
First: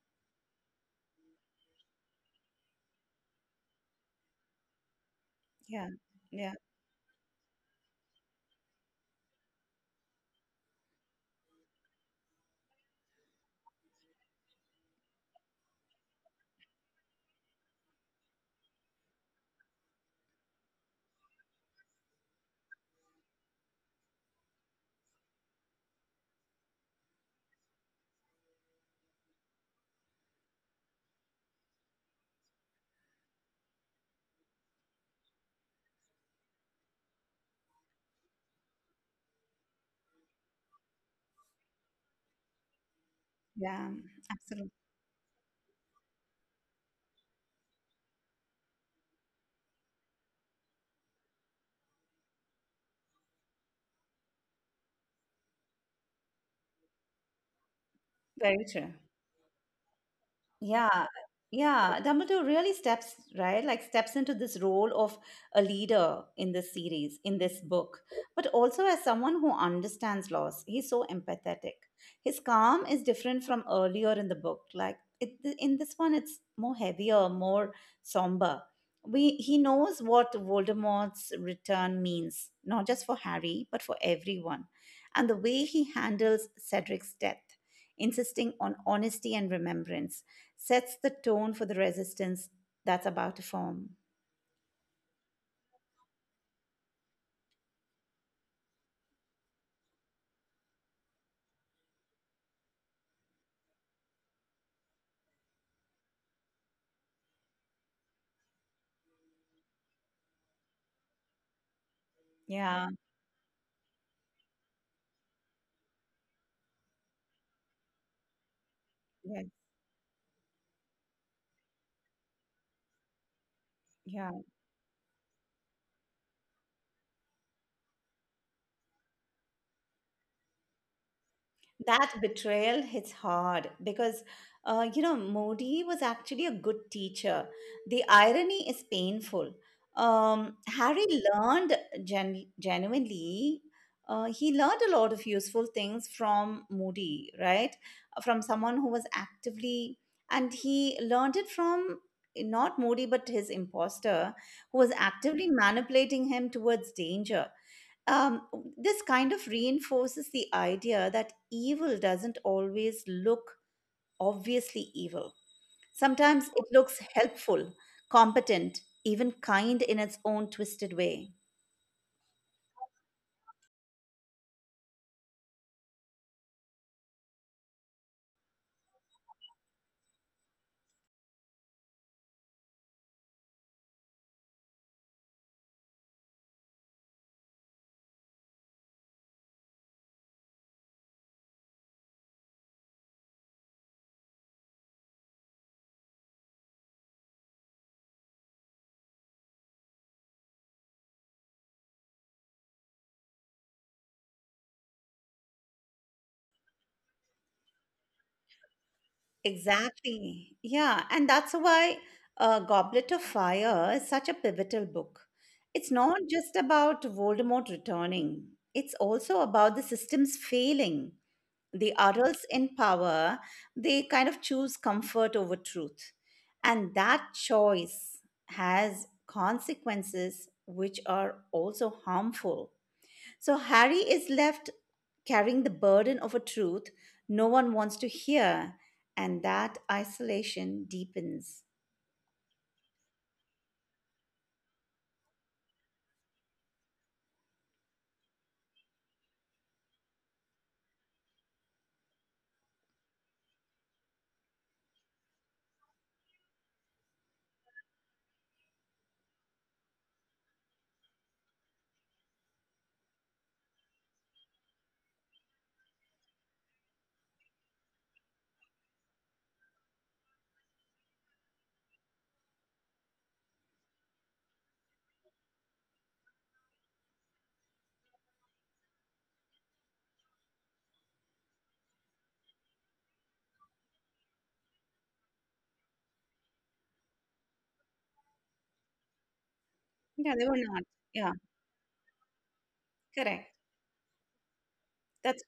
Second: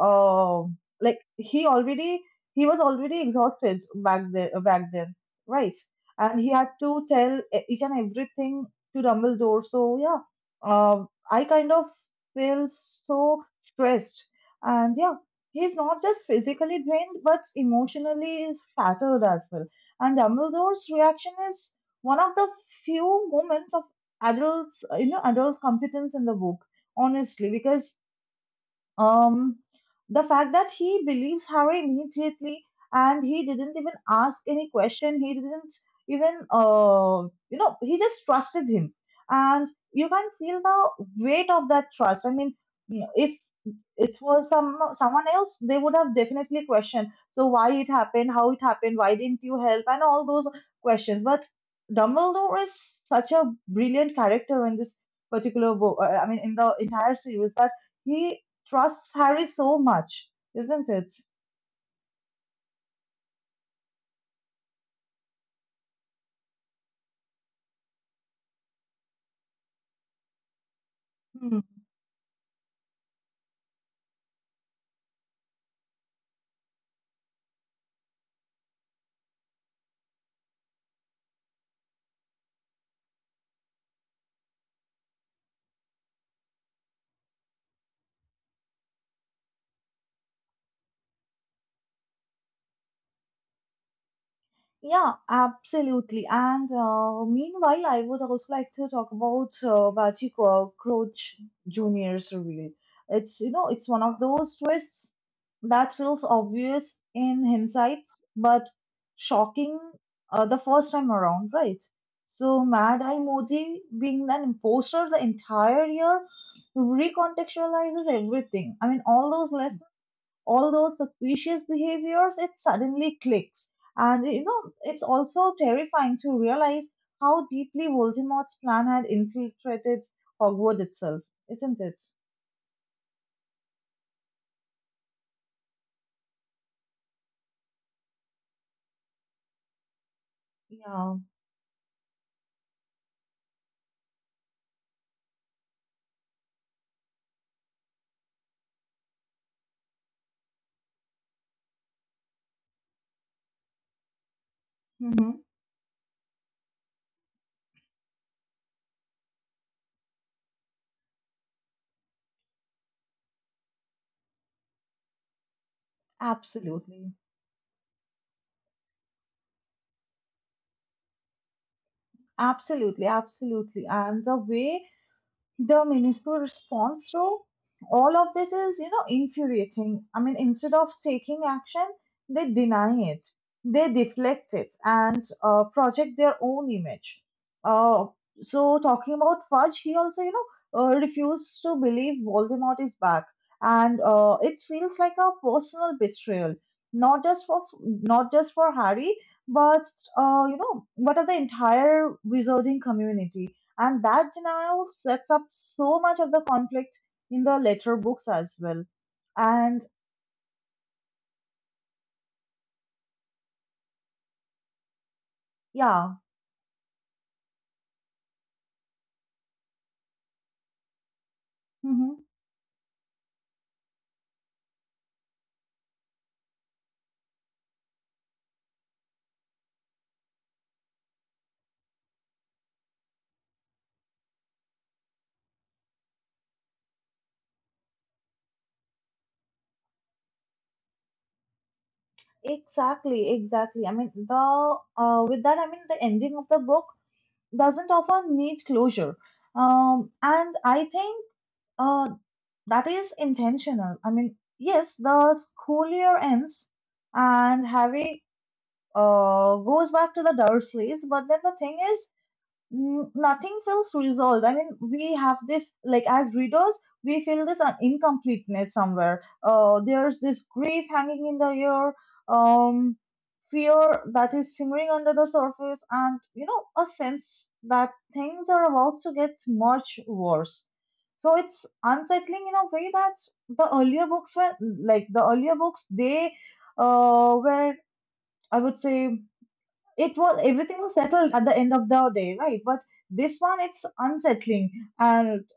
B: uh, like he already he was already exhausted back there back then, right?
A: Yeah,
B: And he
A: yeah,
B: had to tell each and everything to Dumbledore. So yeah, I kind of feel so stressed, and yeah, he's not just physically drained but emotionally is fattled as well. And Dumbledore's reaction is one of the few moments of adults, you know, adult competence in the book, honestly, because um, the fact that he believes her immediately, and he didn't even ask any question, he didn't even, he just trusted him. And you can feel the weight of that trust. I mean, if
A: yeah,
B: it was
A: absolutely.
B: someone else, they would have definitely questioned. So why it happened, how it happened, why didn't you help, and all those questions. But Dumbledore is such a brilliant character in this particular book. I mean, in the entire series, that he
A: Very true.
B: trusts Harry so much, isn't it?
A: Yeah, yeah. Dumbledore really steps, right? Like steps into this role of a leader in this series, in this book, but also as someone who understands loss. He's so
B: Hmm.
A: empathetic. His calm is different from earlier in the book. In this one, it's more heavier, more somber. He knows what Voldemort's return means, not just for Harry, but for everyone. And the way he handles Cedric's death, insisting on honesty and remembrance sets the tone for the resistance that's about to form.
B: Yeah, absolutely. And meanwhile, I would also like to talk about Baji Crouch Jr.'s reveal. It's, you know, it's one of those twists that feels obvious in hindsight, but shocking the first time around, right? So,
A: Yeah.
B: Mad Eye Moody being an imposter the entire year recontextualizes everything. I mean, all those suspicious behaviors, it suddenly clicks. And you
A: Yes.
B: know, it's also terrifying to realize how deeply Voldemort's plan had infiltrated Hogwarts itself, isn't it?
A: That betrayal hits hard because, you know, Modi was actually a good teacher. The irony is painful. Harry
B: Yeah,
A: learned genuinely, he learned a lot of useful things from Modi, right? From someone who was actively, and he learned it from not Modi, but his imposter who was
B: hmm,
A: actively manipulating him towards danger. um, this kind of reinforces the idea that evil doesn't always look obviously evil. Sometimes it looks
B: absolutely.
A: helpful, competent, even kind in its own twisted way.
B: Absolutely, absolutely. And the way the municipal response. So all of this is, you know, infuriating. I mean, instead of taking action, they deny it, they deflect it, and project their own image. Uh, so talking about Fudge, he also, you know, refused to believe Voldemort is back, and it feels like a personal betrayal, not just for Harry, but but of the entire wizarding community. And that denial sets up so much of the conflict in the later books as well. And
A: Exactly. Yeah. And that's why Goblet of Fire is such a pivotal book. It's
B: yeah,
A: not just about Voldemort returning, it's also about the system's failing the
B: mhm.
A: adults in power. They kind of choose comfort over truth, and that choice has consequences which are also harmful. So Harry is left carrying the burden of a truth no one wants to hear, and that isolation deepens.
B: Exactly, exactly. I mean, the with that, I mean, the ending of the book doesn't offer neat closure. And I think uh, that is intentional. I mean, yes, the school year ends and Harry goes back to the Dursleys, but then the thing is, nothing feels resolved. I mean, we have this, like, as readers, we feel this incompleteness somewhere. There's this grief hanging in the air, um, fear that is simmering under the surface, and, you know, a sense that things are about to get much worse. So it's unsettling in a way that the earlier books were, like, the earlier books, they uh, were, I would say, it was
A: Yeah, they were
B: everything
A: not.
B: was settled
A: Yeah,
B: at the end of the day, right? But this one,
A: correct.
B: it's unsettling, and
A: That's...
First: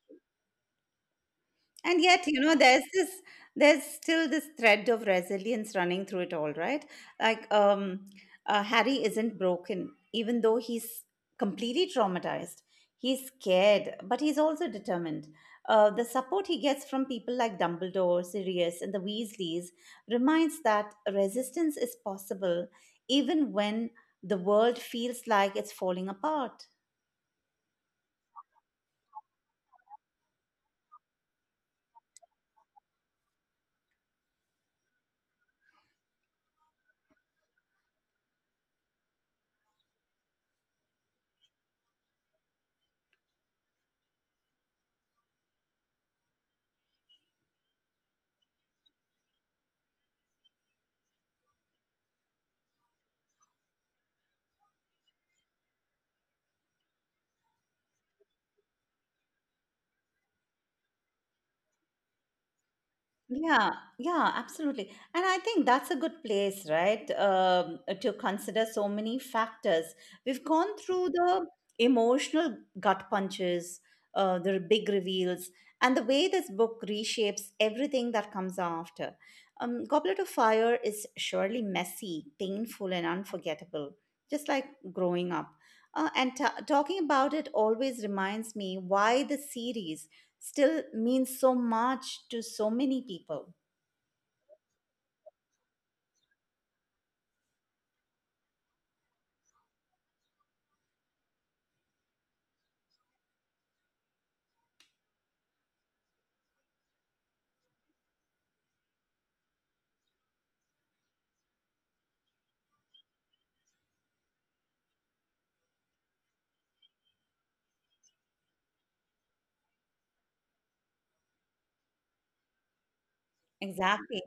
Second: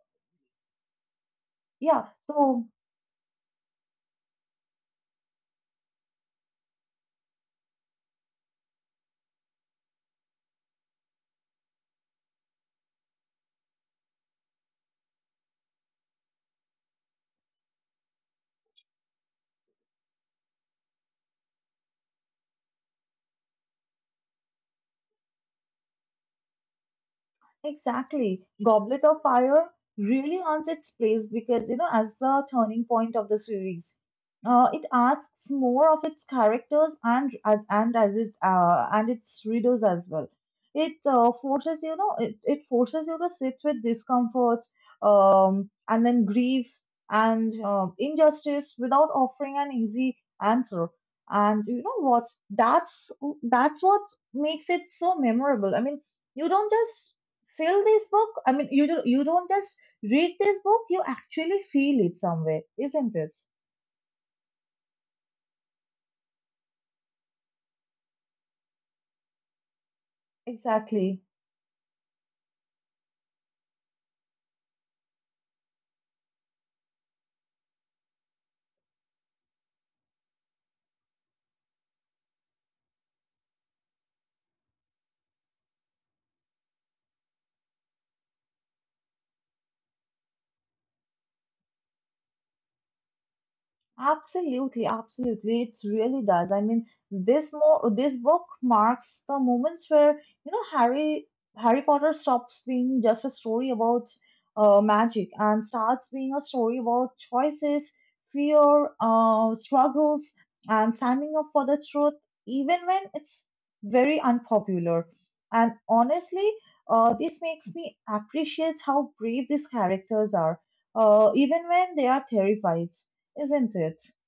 A: And
B: yeah.
A: yet, you know,
B: So
A: there's this, there's still this thread of resilience running through it all, right? Like, um, Harry isn't broken, even though he's completely traumatized. He's scared, but he's also determined. The support he gets from people like Dumbledore, Sirius, and the Weasleys reminds that resistance is possible even when the world feels like it's falling apart.
B: exactly. Goblet of Fire really earns its place because, you know, as the turning point of the series, it asks more of its characters and as it and its readers as well. It forces, you know, it forces you to sit with discomfort, and then grief and injustice without offering an easy answer. And you know what? That's what makes it so memorable. I mean, you don't just feel this book I mean you don't just read this book, you actually feel it somewhere, isn't it?
A: Yeah, yeah, absolutely. And I think that's a good place, right? To consider so many factors. We've gone through
B: Exactly.
A: the emotional gut punches, the big reveals, and the way this book reshapes everything that comes after. Goblet of Fire is surely messy, painful, and unforgettable, just like growing up. And ta talking about it always reminds me why the series still means so much to so many people.
B: Absolutely, absolutely. It really does. I mean, this book marks the moments where, you know, Harry Potter stops being just a story about magic and starts being a story about choices, fear, struggles, and standing up for the truth, even when it's very unpopular. And honestly, this makes me appreciate how brave these characters are, even when they are terrified, isn't it?
A: Exactly.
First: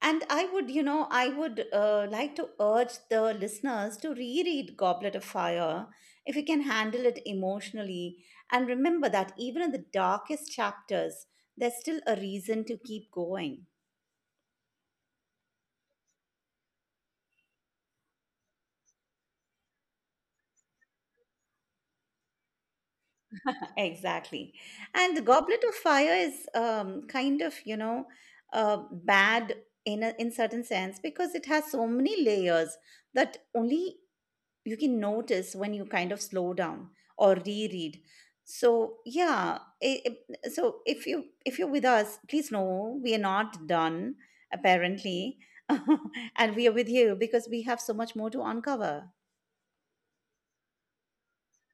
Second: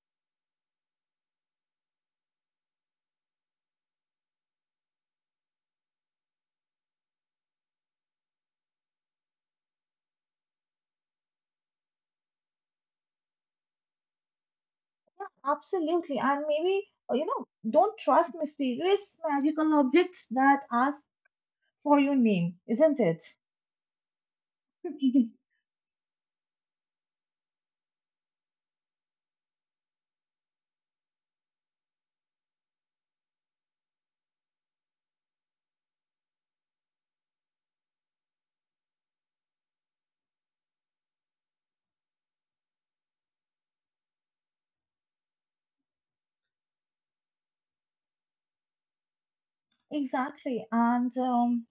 A: And I would, you know, I would like to urge the listeners to reread Goblet of Fire if you can handle it emotionally. And remember that even in the darkest chapters, there's still a reason to keep going.
B: Absolutely. And maybe, you know, don't trust mysterious magical objects that ask for your name, isn't it?
A: Exactly. And the Goblet of Fire is kind of, you know, bad in a in certain sense because it has so many layers that only you can notice when you kind of slow down or reread. So yeah, so if you if you're with us, please know we are not done apparently and we are with you because we have so much more to uncover.
B: Exactly. And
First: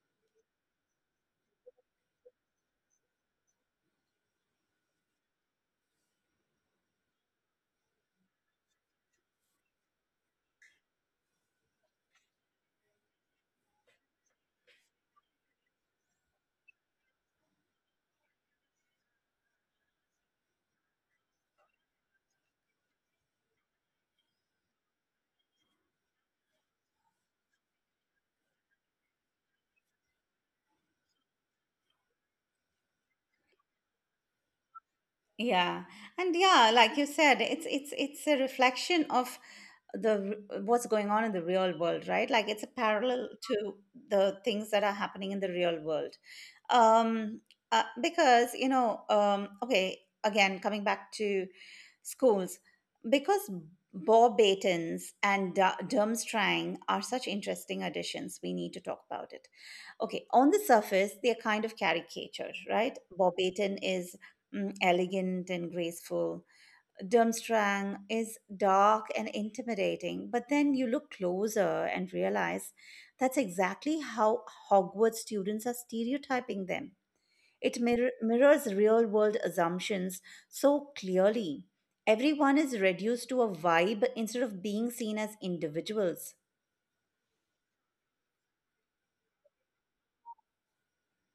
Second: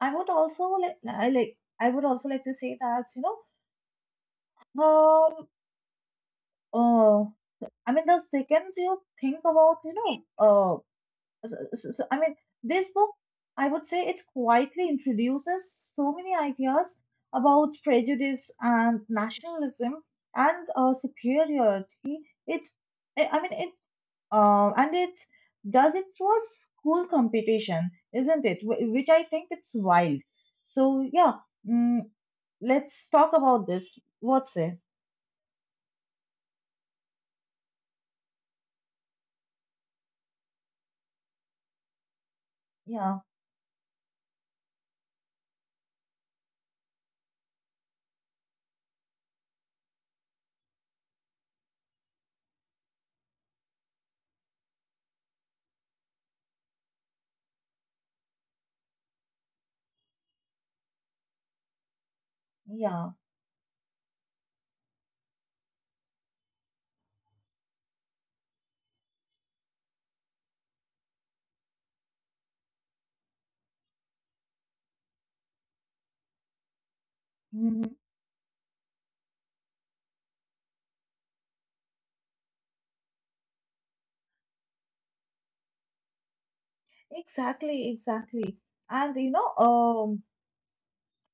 B: I would also I would also like to say that, know, um, uh, I mean, the second you think about, you know, I mean, this book, I would say it quietly introduces so many ideas about prejudice and nationalism and superiority. It, I mean, it, and it does it through a school competition, isn't it? Which I think it's wild. So yeah, mm, let's talk about this. What's it?
A: Yeah, and yeah, like you said, it's it's a reflection of the what's going on in the real world, right? Like it's a
B: Yeah,
A: parallel to the things that are happening in the real world. um because you know, okay, again coming back to schools, because Bob Batons and Durmstrang are such interesting additions, we need to talk about it. Okay, on the surface they're kind of caricature, right?
B: yeah,
A: Bob Baton is elegant and graceful. Durmstrang is dark and intimidating, but then you look closer and realize that's exactly how Hogwarts students are stereotyping them. it
B: mhm.
A: mir- mirrors real world assumptions so clearly. Everyone is reduced to a vibe instead of being seen as individuals.
B: Exactly, exactly. And you know,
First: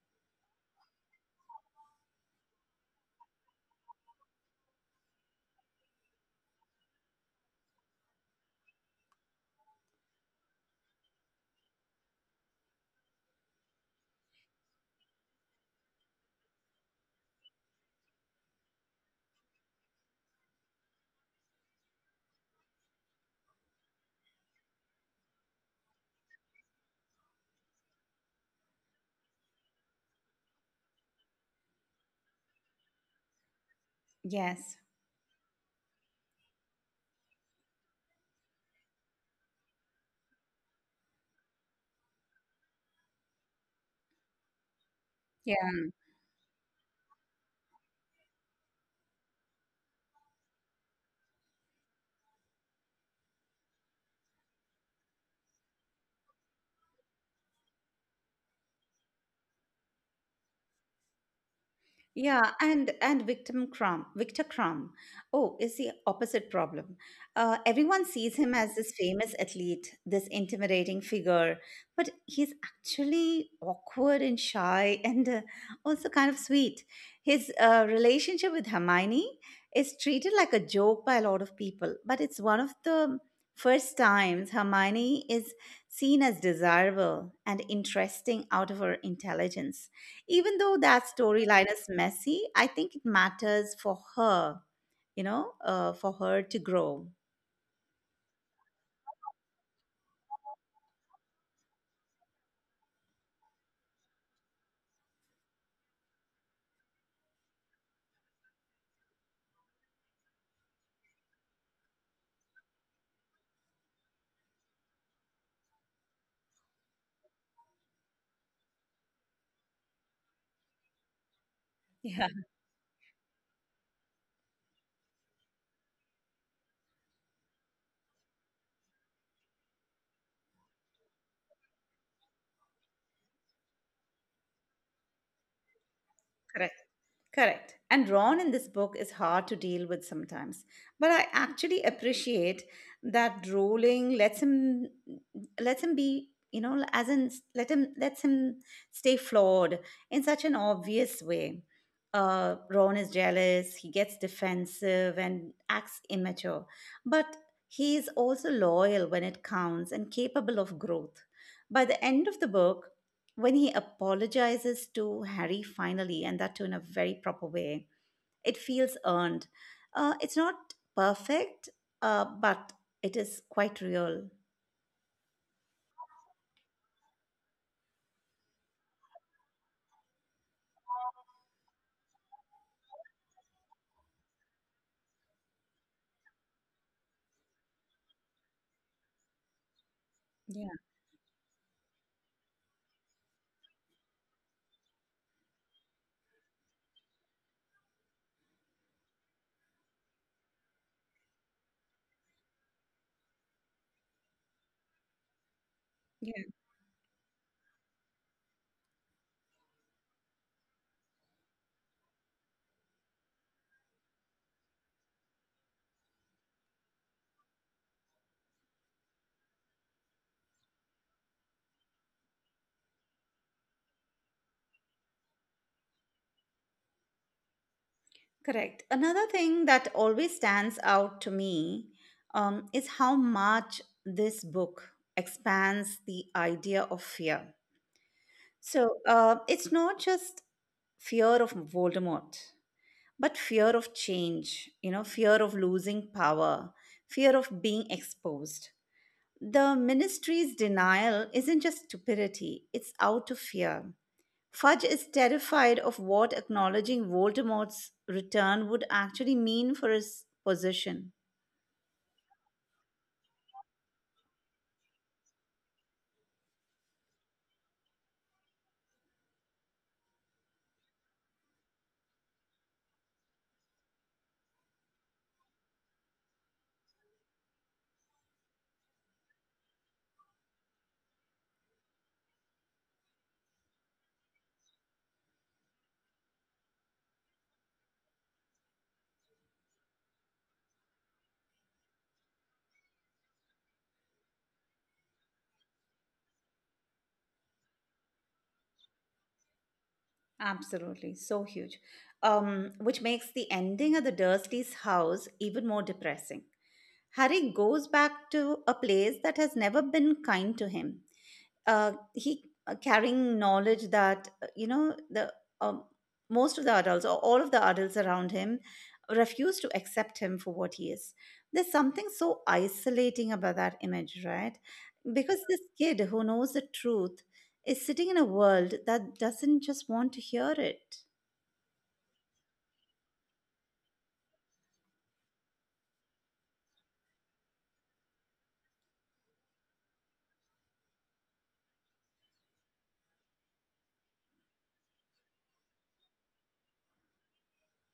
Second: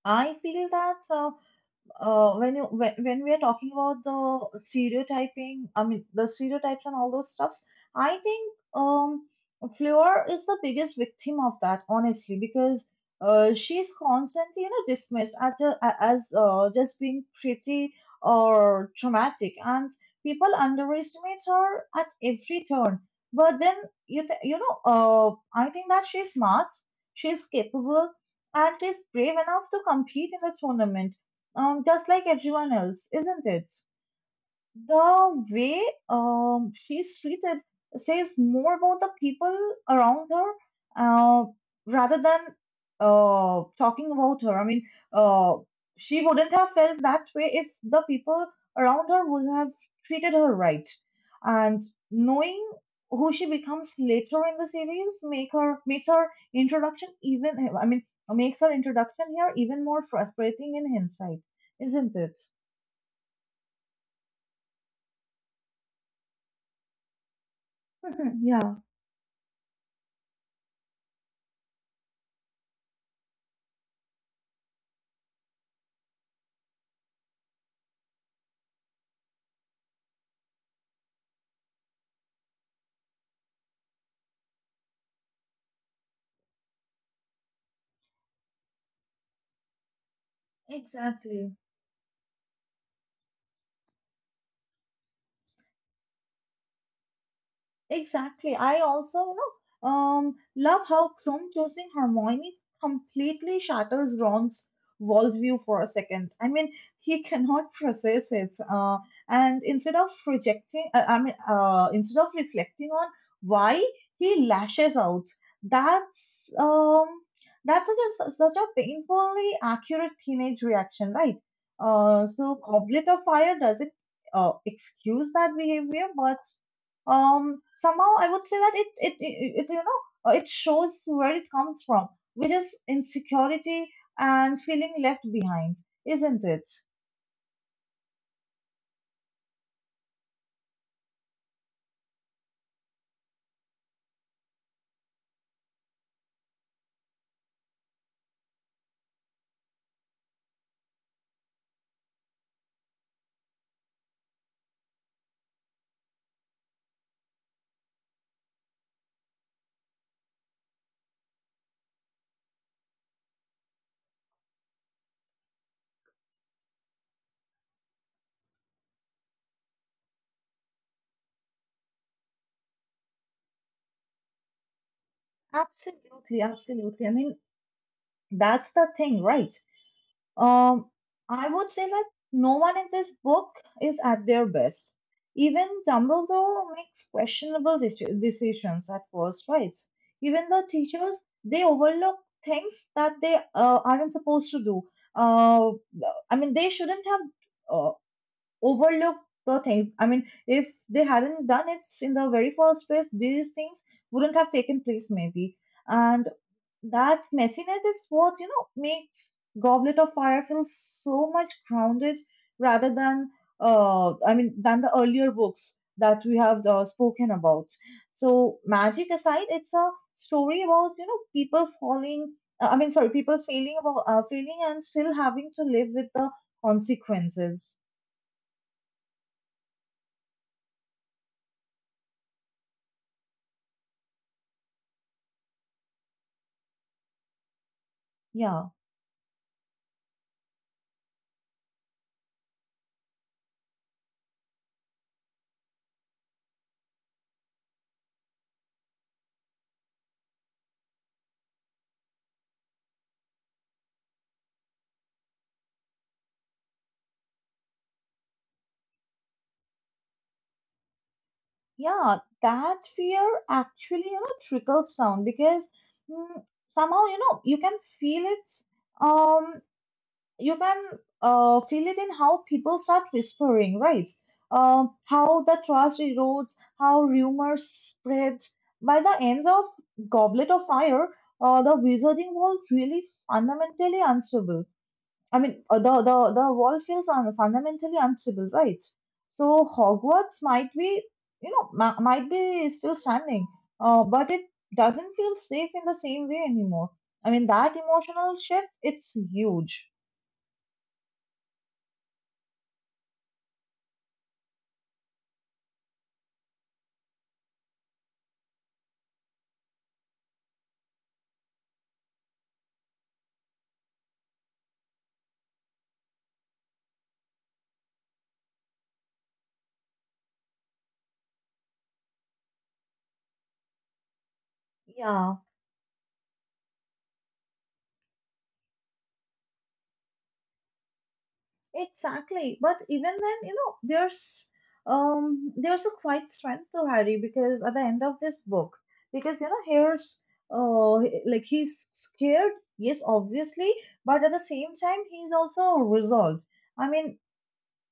B: I feel that. When you when we are talking about the stereotyping, I mean the stereotypes and all those stuffs, I think Fleur is the biggest victim of that, honestly, because she's constantly, you know, dismissed as just being pretty or traumatic, and people underestimate her at every turn. But then you know I think that she's smart, she's capable, and is brave enough to compete in the tournament, just like everyone else, isn't it?
A: Yes.
B: The way she's treated says more about the people around her, uh, rather than talking about her. I mean, uh, she wouldn't have felt that way if the people around her would have treated her right. And knowing who she becomes later in the series makes her introduction, even I mean makes her introduction here even more frustrating in hindsight, isn't it?
A: Yeah, and Victor Crumb, Victor Crumb, oh, is the opposite problem. Everyone sees him as
B: Yeah,
A: this famous athlete, this intimidating figure, but he's actually awkward and shy, and also kind of sweet. His relationship with Hermione is treated like a joke by a lot of people, but it's one of the first times Hermione is seen as desirable and interesting out of her intelligence. Even though that
B: exactly.
A: storyline is messy, I think it matters for her, you know, for her to grow.
B: Exactly. I also, you know, love how Krum choosing Hermione completely shatters Ron's worldview for a second. I mean, he cannot process it, and instead of rejecting, I mean, instead of reflecting on why he lashes out, that's um, that's such a, such a painfully accurate teenage reaction, right?
A: Yeah,
B: So Goblet of Fire doesn't uh, excuse that behavior, but somehow I would say that it you know it shows where it comes from, which is insecurity and feeling left behind, isn't it?
A: correct. Correct. And Ron in this book is hard to deal with sometimes. But I actually appreciate that Rowling lets him be, you know, as in lets him stay flawed in such an obvious way. Ron is jealous, he gets defensive and acts immature. But he is also loyal when it counts and capable of growth. By the end of the book, when he apologizes to Harry finally, and that too in a very proper way, it feels earned. It's not perfect, but it is quite real.
B: Absolutely, absolutely. I mean, that's the thing, right? um I would say that no one in this book is at their best. Even Dumbledore makes questionable decisions at first, right? Even the
A: Yeah,
B: teachers, they overlook things that they aren't supposed to do. uh, I mean, they shouldn't have uh, overlooked the things. I mean, if they hadn't done it in the very first place, these things wouldn't have taken place, maybe. And
A: yeah.
B: that messiness is what, you know, makes Goblet of Fire feel so much grounded rather than, I mean than the earlier books that we have spoken about. So magic aside, it's a story about, you know, people falling. I mean, sorry, people failing, about failing and still having to live with the consequences.
A: Correct. Another thing that always stands out to me is how much this book expands the idea of fear.
B: Yeah,
A: So it's not just fear of Voldemort, but fear of change, you know, fear of losing power, fear of being exposed. The ministry's denial isn't just stupidity, it's out of fear. Fudge is terrified of what acknowledging Voldemort's return would actually mean for his position.
B: yeah, that fear actually, you know, trickles down because, mm, somehow, you know, you can feel it, um you can feel it in how people start whispering, right? How the trust erodes, how rumors spread. By the end of Goblet of Fire, the Wizarding World really fundamentally unstable. I mean, the world feels fundamentally unstable, right? So Hogwarts might be, you know, might be still standing, but it doesn't feel safe in the same way anymore. I mean, that emotional shift, it's huge.
A: Absolutely, so huge. Which makes the ending of the Dursleys' house even more depressing. Harry goes back to a place that has never been kind to him. He carrying knowledge that you know, the um, most of the adults or all of the adults around him refuse to accept him for what he is. There's something so isolating about that image, right?
B: Yeah.
A: Because this kid who knows the truth is sitting in a world that doesn't just want to hear it.
B: Exactly. But even then, you know, there's a quite strength to Harry because at the end of this book, because, you know, here's uh like he's scared, yes, obviously, but at the same time he's also resolved. I mean,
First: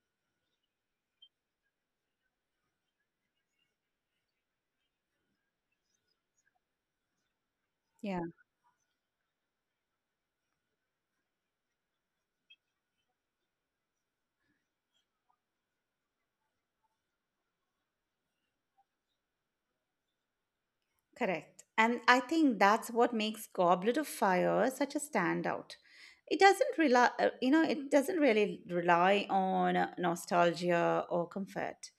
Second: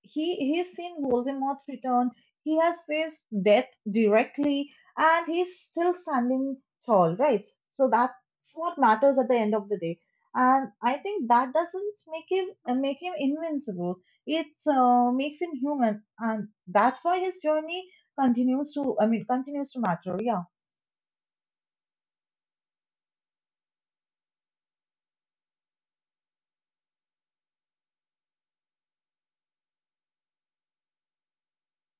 B: he's seen Voldemort's return. He has faced death directly, and he's still standing tall, right? So that's what matters at the end of the day. And I think that doesn't make him invincible. It makes him human, and that's why his journey continues to matter. Yeah,
A: Correct. And I think that's what makes Goblet of Fire such a standout. It doesn't rely, you know, it doesn't really rely on nostalgia or comfort.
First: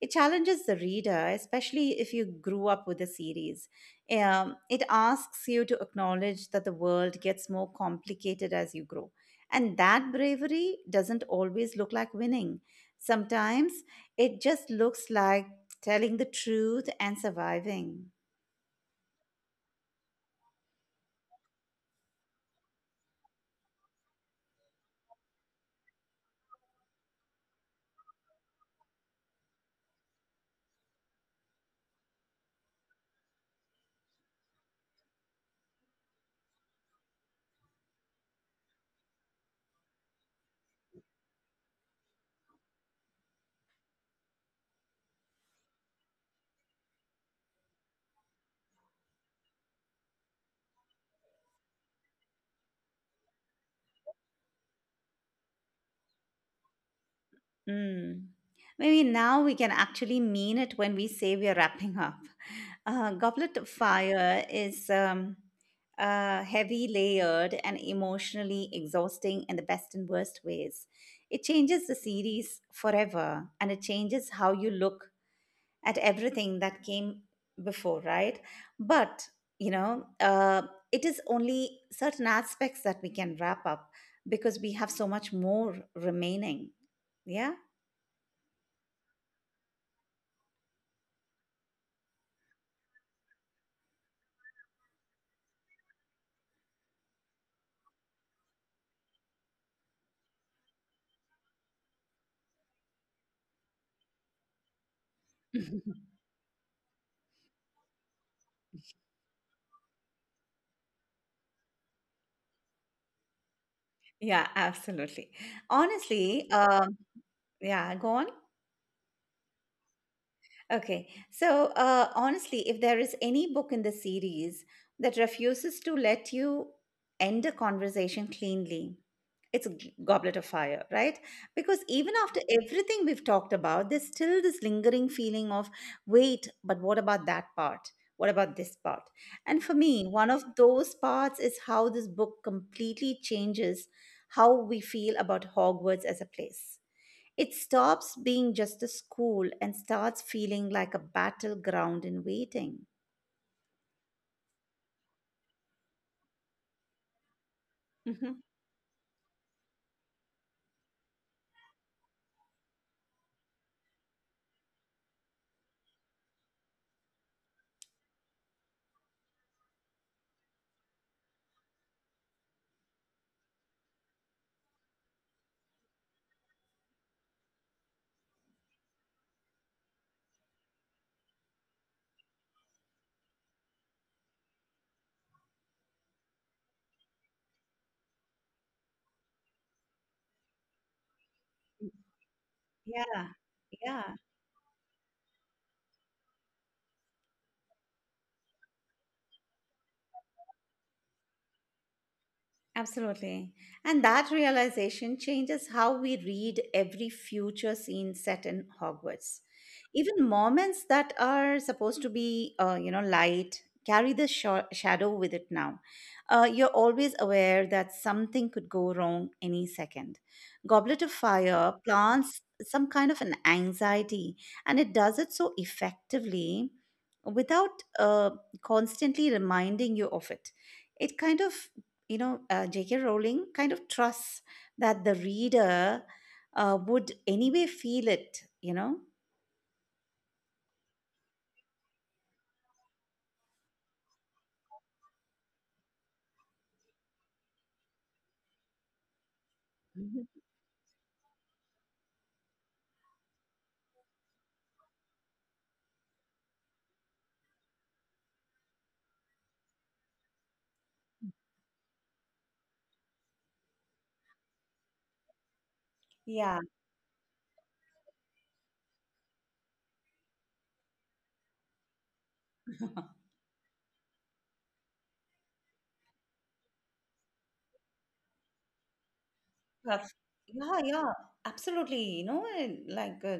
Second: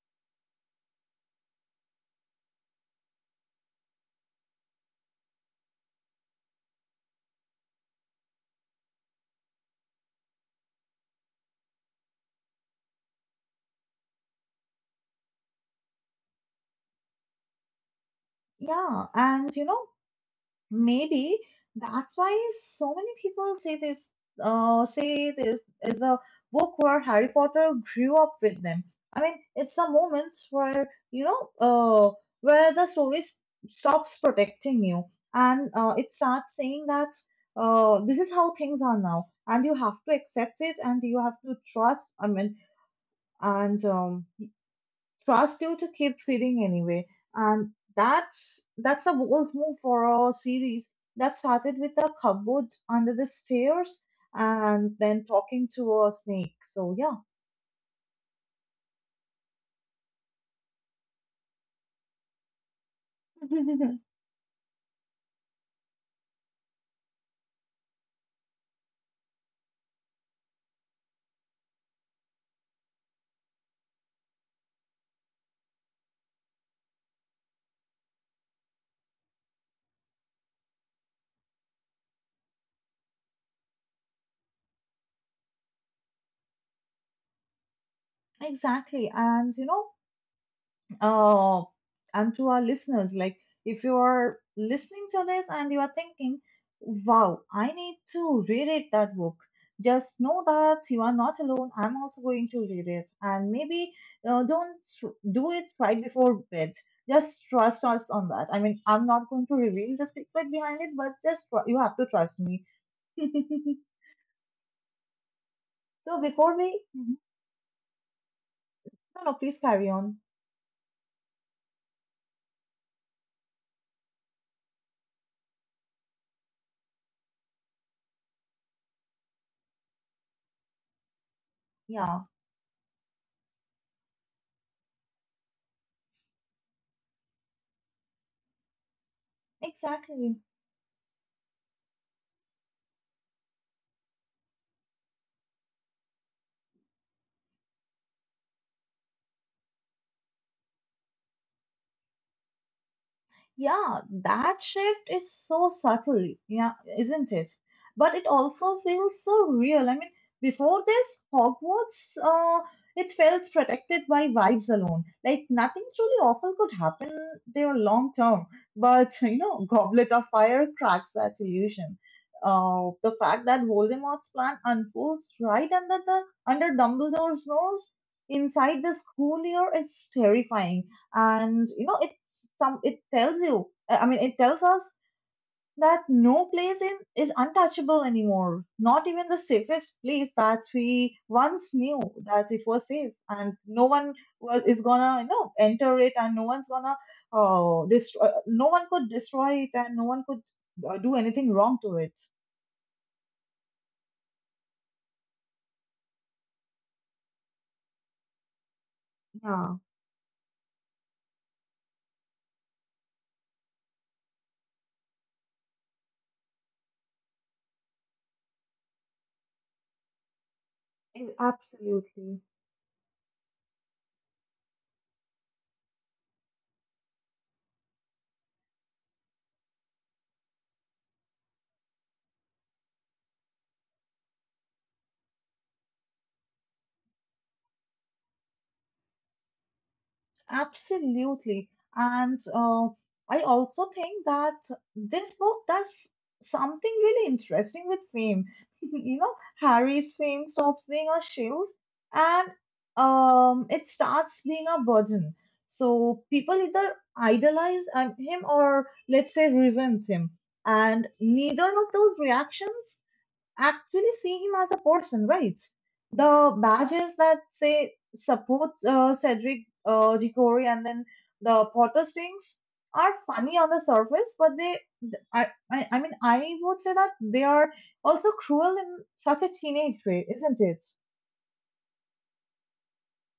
A: It challenges the reader, especially if you grew up with the series. It asks you to acknowledge that the world gets more complicated as you grow. And that bravery doesn't always look like winning. Sometimes it just looks like telling the truth and surviving.
B: yeah, and you know. Maybe that's why so many people say say this is the book where Harry Potter grew up with them. I mean, it's the moments where, you know, where the stops protecting you and it starts saying that this is how things are now, and you have to accept it and you have to trust. I mean, and Trust you to keep feeding anyway. And that's a bold move for a series that started with a cupboard under the stairs and then talking to a snake. So
A: Mm. Maybe now we can actually mean it when we say we are wrapping up. Goblet of
B: yeah,
A: Fire is heavy, layered, and emotionally exhausting in the best and worst ways. It changes the series forever, and it changes how you look at everything that came before, right? But, you know, it is only certain aspects that we can wrap up because we have so much more remaining. Yeah.
B: exactly. And you know, uh, and to our listeners, like, if you are listening to this and you are thinking, wow, I need to reread that book, just know that you are not alone. I'm also going to read it. And maybe don't do it right before bed. Just trust us on that. I mean, I'm not going to reveal the secret behind it, but just you have to trust me.
A: Yeah, absolutely.
B: So
A: Honestly,
B: before we, mhm.
A: yeah, go on.
B: No, no, please carry on.
A: Okay. So, honestly, if there is any book in the series that refuses to let you end a conversation cleanly, it's a Goblet of Fire, right? Because even
B: Yeah,
A: after everything we've talked about, there's still this lingering feeling of, wait, but what about that part? What about this part? And for me, one
B: exactly.
A: of those parts is how this book completely changes how we feel about Hogwarts as a place. It stops being just a school and starts feeling like a battleground in waiting.
B: Yeah, that shift is so subtle, yeah, isn't it? But it
A: Hmm.
B: also feels so real. I mean, before this, Hogwarts, it felt protected by vibes alone. Like nothing truly awful could happen there long term. But you know, Goblet of Fire cracks that illusion. The fact that Voldemort's plan unfolds right under the under Dumbledore's nose inside this school year is terrifying, and you know it tells you, it tells us that no place in is untouchable anymore, not even the safest place that we once knew that it was safe.
A: Yeah.
B: And no one
A: Yeah.
B: was, is gonna, you know, enter it, and no one's gonna destroy no one could destroy it, and no one could do anything wrong to it.
A: Absolutely. And that realization changes how we read every future scene set in Hogwarts.
B: Yeah,
A: Even moments that are supposed to be, you know, light carry the shadow with it now. You're always aware that something could go wrong any second. Goblet of Fire
B: absolutely.
A: plants some kind of an anxiety, and it does it so effectively without constantly reminding you of it. It kind of, you know, J.K. Rowling kind of trusts that the reader would anyway feel it, you know?
B: Absolutely. And I also think that this book does something really interesting with fame. You know, Harry's
A: Mhm.
B: fame stops being a shield and it starts being a burden. So people either idolize him or, let's say, resent him. And neither of those reactions actually see him as a person, right? The
A: Yeah.
B: badges that say supports Cedric Diggory, and then the Potter Stings, are funny on the surface, but I mean, I would say that they are also cruel in such a teenage
A: Rough.
B: way, isn't
A: Yeah,
B: it?
A: yeah, absolutely. You know, and like uh,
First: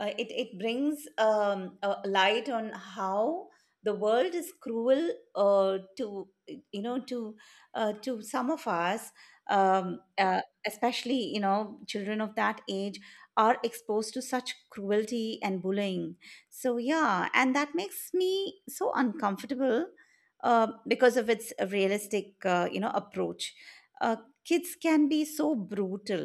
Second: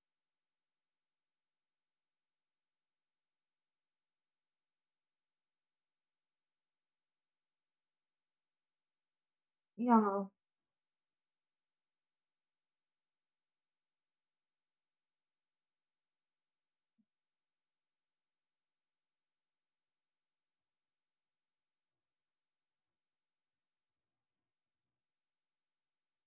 A: uh, it it brings a light on how the world is cruel uh, to you know to to some of us, um,
B: Yeah.
A: uh, especially you know children of that age are exposed to such cruelty and bullying. So yeah, and that makes me so uncomfortable because of its realistic you know approach. Uh, Kids can be so brutal,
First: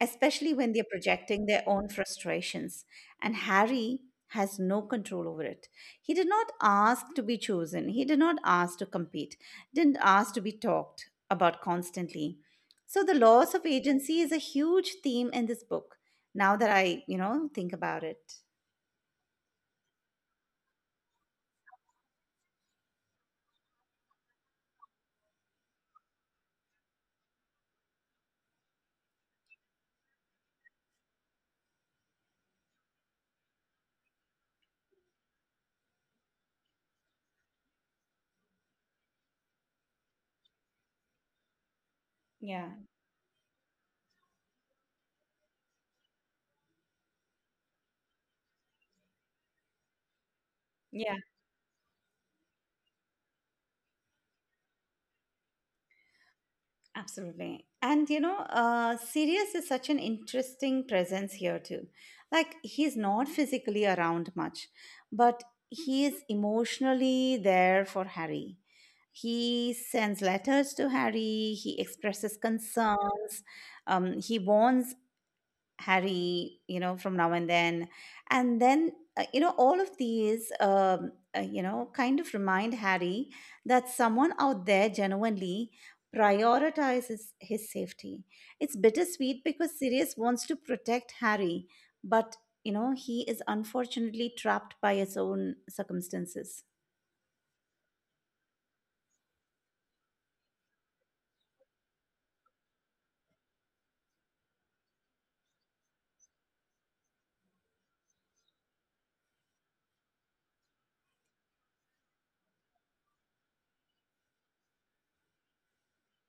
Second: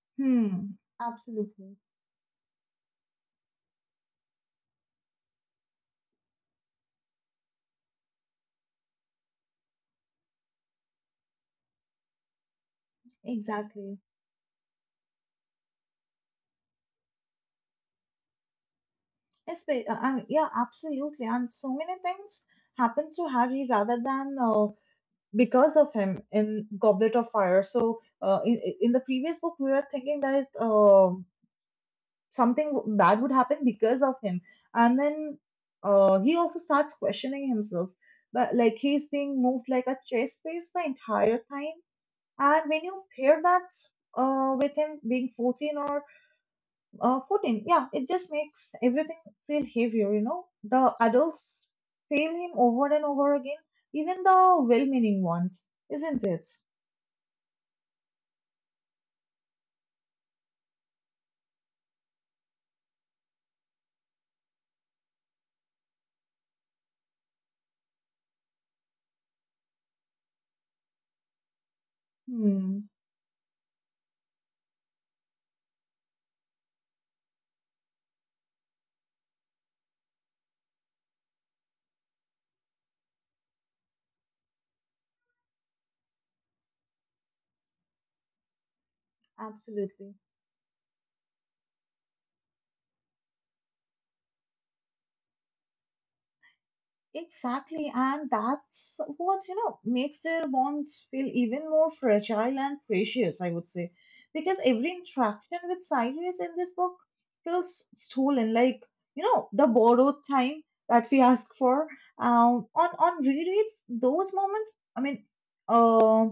A: especially when
B: Hmm.
A: they're projecting their
B: Absolutely.
A: own frustrations, and Harry has no control over it. He did not ask to be chosen, he did not ask to compete, didn't ask to be talked about constantly. So the loss of
B: Exactly.
A: agency is a huge theme in this book. Now that I, you know, think about it.
B: Yeah, absolutely. And so many things happen to Harry rather than because of him in Goblet of Fire. So in the previous book, we were thinking that something bad would happen because of him, and then he also starts questioning himself. But like he's being moved like a chess piece the entire time,
A: Yeah.
B: and when you pair that with him being 14, yeah, it just makes everything feel heavier. You know, the
A: Yeah.
B: adults fail him over and over again, even the well-meaning ones, isn't it?
A: Absolutely. And you know, Sirius is such an interesting presence here too. Like, he's not physically around much, but he is emotionally there for Harry. He sends letters to Harry, he expresses
B: Hmm,
A: concerns, he warns Harry, you know, from now and then. And then, all of these, kind of remind Harry that someone out there genuinely prioritizes his safety. It's bittersweet because
B: absolutely.
A: Sirius wants to protect Harry, but, he is unfortunately trapped by his own circumstances.
B: Exactly. And that's what, you know, makes their bonds feel even more fragile and precious, I would say. Because every interaction with Cyrus in this book feels stolen, like, you know, the borrowed time that we ask for. On rereads, those moments, I mean, uh,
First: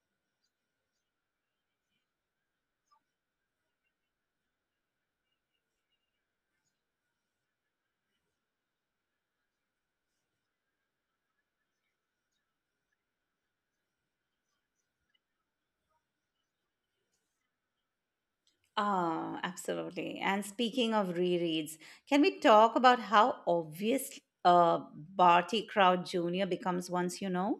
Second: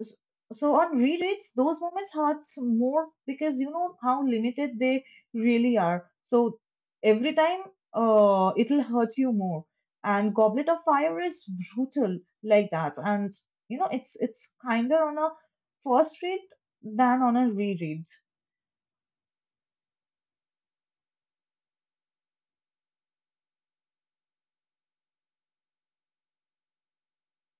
B: s- so on rereads those moments hurts more because you know how limited they really are, so every time it'll hurt you more. And Goblet of Fire is brutal like that, and you know it's kinder on a first read than on a reread.
A: Ah, absolutely. And speaking of rereads, can we talk about how obvious Barty Crouch Jr. becomes once you know?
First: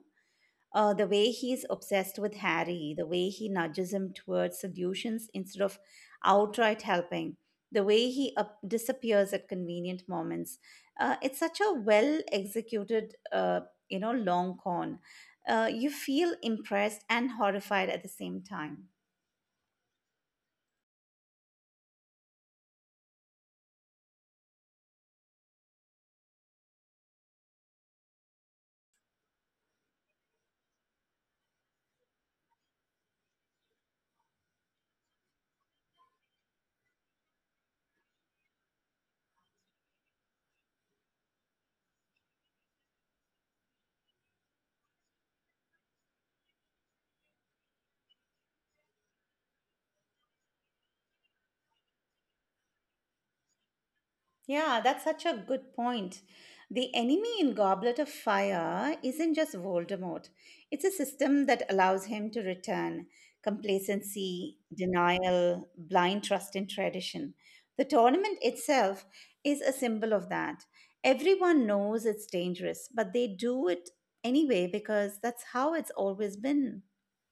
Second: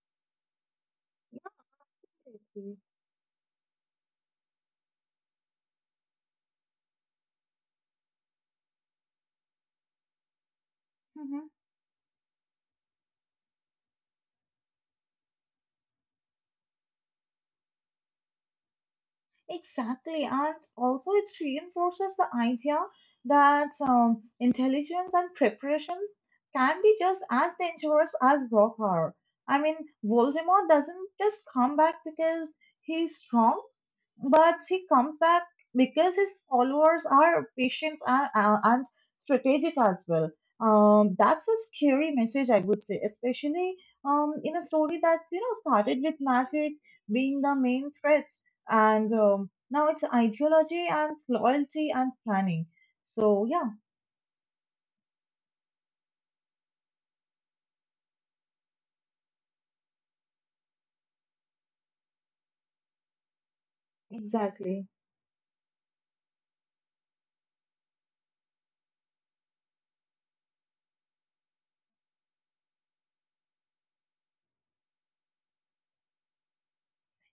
A: The way he's obsessed with
B: Exactly.
A: Harry, the way he nudges him towards solutions instead of outright helping, the way he disappears at convenient moments. It's such a well executed, long con. You feel impressed and horrified at the same time.
B: Exactly, and also it reinforces the idea that intelligence and preparation can be just as dangerous as raw power. I mean, Voldemort doesn't just come back because he's strong, but he comes back because his followers are patient and strategic as well. That's a scary message, I would say, especially in a story that you know started with magic being the main threat, and now it's ideology and loyalty and planning. So yeah,
A: Yeah, that's such a good point. The enemy in Goblet of Fire isn't just Voldemort, it's a system that allows him to return. Complacency,
B: exactly.
A: denial, blind trust in tradition. The tournament itself is a symbol of that. Everyone knows it's dangerous, but they do it anyway because that's how it's always been.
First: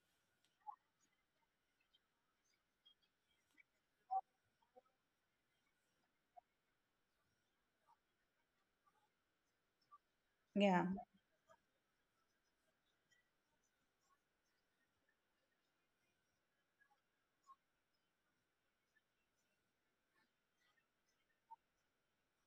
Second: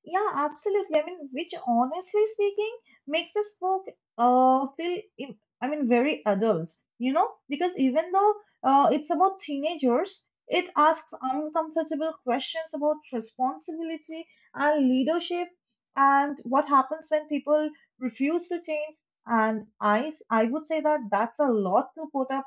B: Yeah, absolutely. I mean, which honestly speaking makes this book I mean very adult, you know, because even though it's about teenagers, it
A: Yeah.
B: asks uncomfortable questions about responsibility and leadership and what happens when people refuse to change. And I would say that that's a lot to put up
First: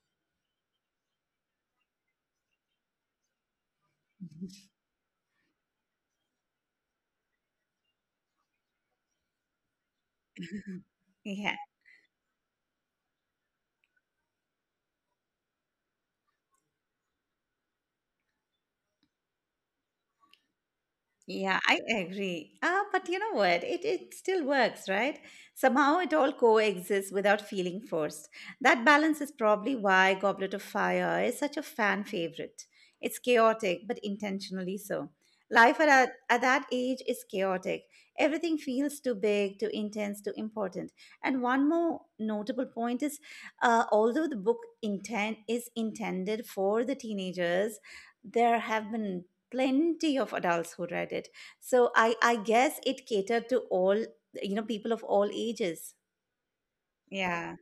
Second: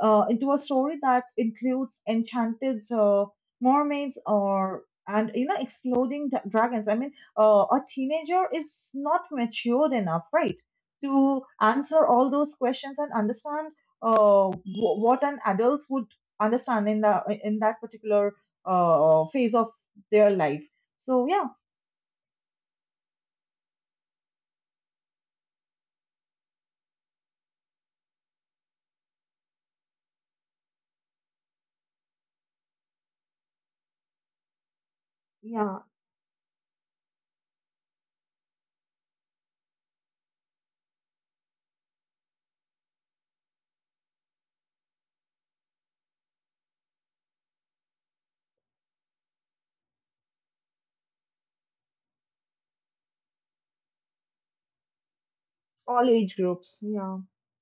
B: into a story that includes enchanted mermaids or and you know exploding dragons. A teenager is not matured enough, right, to
A: Yeah.
B: answer all those questions and understand what an adult would understand in the in that particular phase of their life. So yeah,
A: Yeah, I agree. Ah, but you know what? It still works, right? Somehow it all coexists without feeling forced. That balance is probably why Goblet of Fire is such a fan favorite. It's chaotic, but intentionally so.
B: yeah,
A: Life at that age is chaotic. Everything feels too big, too intense, too important. And one more notable point is although the book intent is intended for the teenagers, there have been plenty of adults who read it. So I guess it catered to all, you know, people of all ages.
B: all age groups. Yeah,
A: Yeah.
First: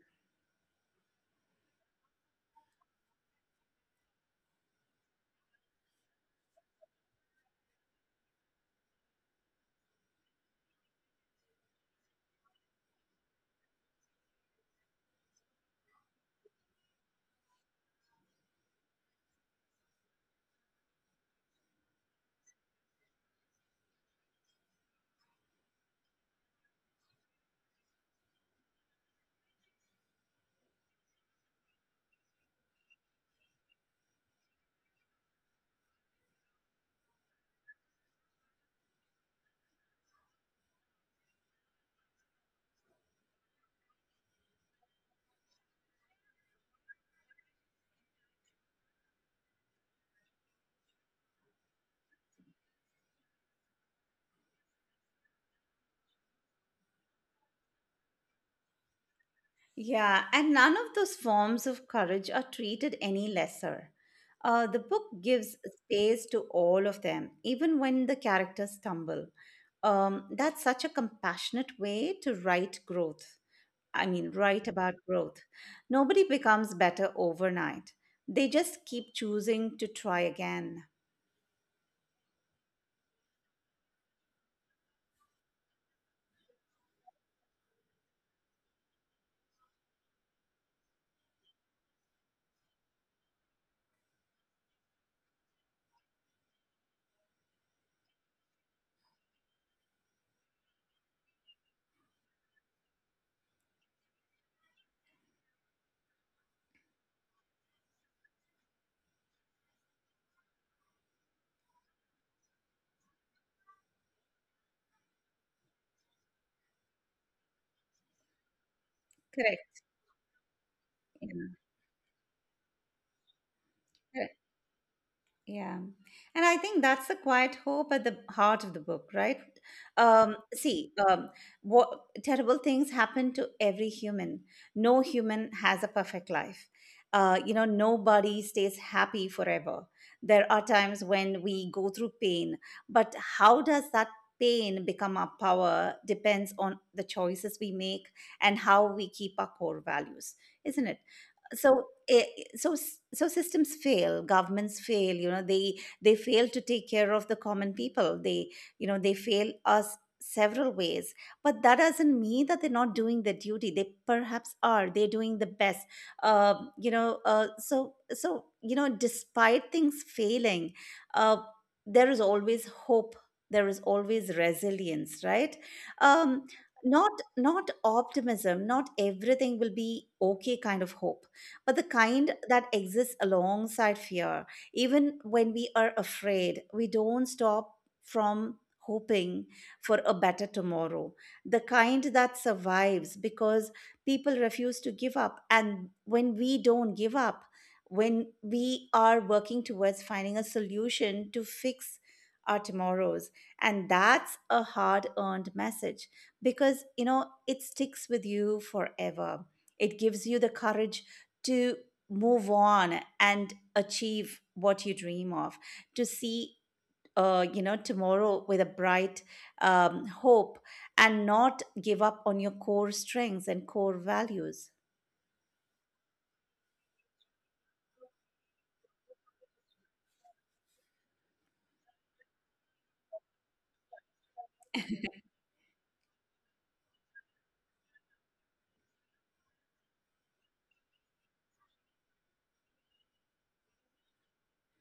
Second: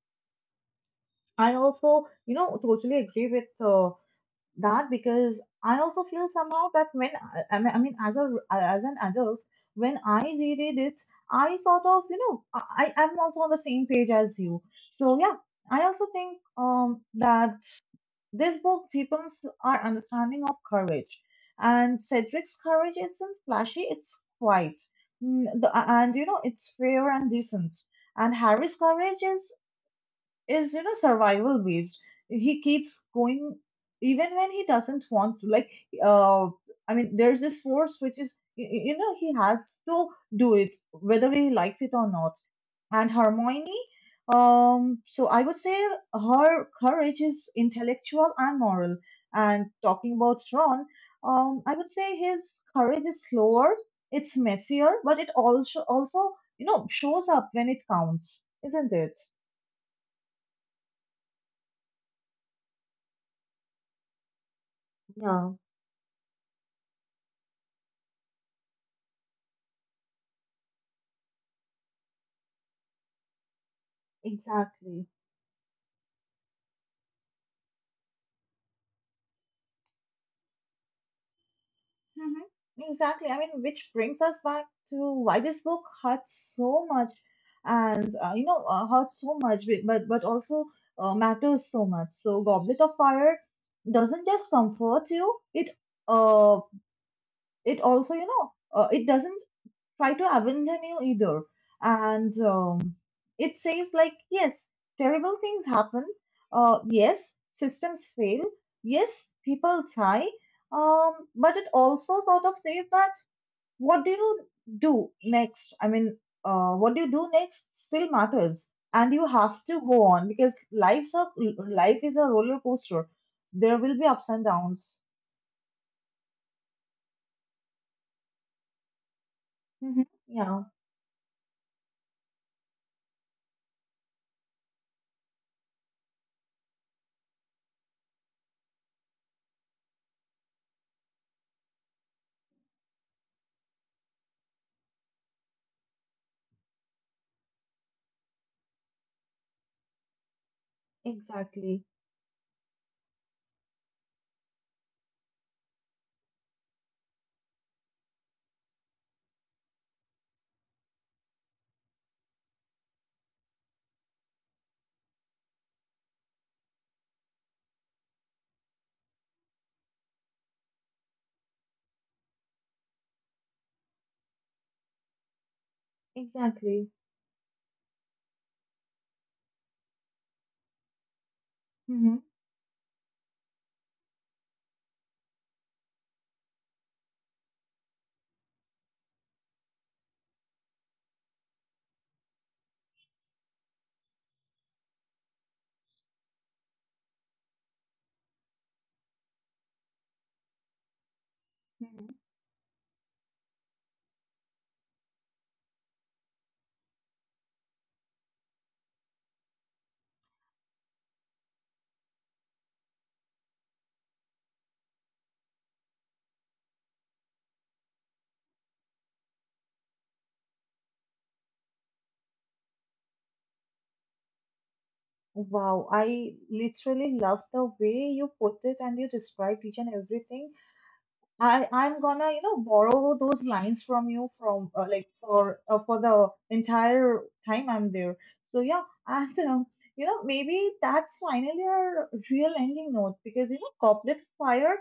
B: I also you know totally agree with. That because I also feel somehow that when as a as an adult, when I reread it, I sort of you know am also on the same page as you. So yeah, I also think that this book deepens our understanding of courage, and Cedric's courage isn't flashy; it's quiet. Mm, and you know it's fair and decent. And Harry's courage is you know survival based. He keeps going even when he doesn't want to, like uh there's this force which is you know, he has to do it whether he likes it or not. And Hermione, so I would say her courage is intellectual and moral. And talking about Ron, I would say his courage is slower, it's messier, but it also you know shows up when it counts, isn't it?
A: Yeah, and none of those forms of courage are treated any lesser. The book
B: Yeah.
A: gives space to all of them, even when the characters stumble. That's such a compassionate way to write about
B: Exactly.
A: growth. Nobody becomes better overnight, they just keep choosing to try again.
B: Hmm. Exactly. I mean, which brings us back to why this book hurts so much, and hurts so much, but also matters so much. So, Goblet of Fire doesn't just comfort you; it uh, it also you know, it doesn't try to abandon you either. And it says like, yes, terrible things happen. Yes, systems fail. Yes, people die. But it also sort of says that what do you do next? What do you do next still matters, and you have
A: Correct.
B: to go on because life is a roller coaster. There will be
A: Yeah.
B: ups and downs.
A: Yeah. And I think that's the quiet hope at the heart of the book, right?
B: Hmm.
A: Um,
B: Yeah,
A: see, um, what terrible things happen to every human. No human has a perfect life. Nobody stays happy forever. There are times when we go through pain, but how does that pain become our power depends on the choices we make and how we keep our core values, isn't it?
B: exactly,
A: so eh, so so systems fail, governments fail, they fail to take care of the common people, they they fail us several ways, but that doesn't mean that they're not doing their duty. They perhaps are, they're doing the best. Despite things failing, uh, there is always hope, there is always resilience, right? um,
B: exactly.
A: Not not optimism, not everything will be okay kind of hope, but the
B: Hmm.
A: kind that exists alongside fear. Even when we are afraid, we don't stop from hoping for a better tomorrow. The kind that survives because people refuse to give up. And when we don't give up, when we are working towards finding a solution to fix our tomorrows, and that's a hard earned message because you know it sticks with you forever. It gives you the courage to move on and achieve what you dream of, to see you know tomorrow with a bright hope, and not give up on your core strengths and core values.
B: Wow, I literally love the way you put it and you described each and everything. I'm gonna, you know, borrow those lines from you from like for the entire time I'm there. So yeah, and you know, maybe that's finally our real ending note because you know, Goblet Fire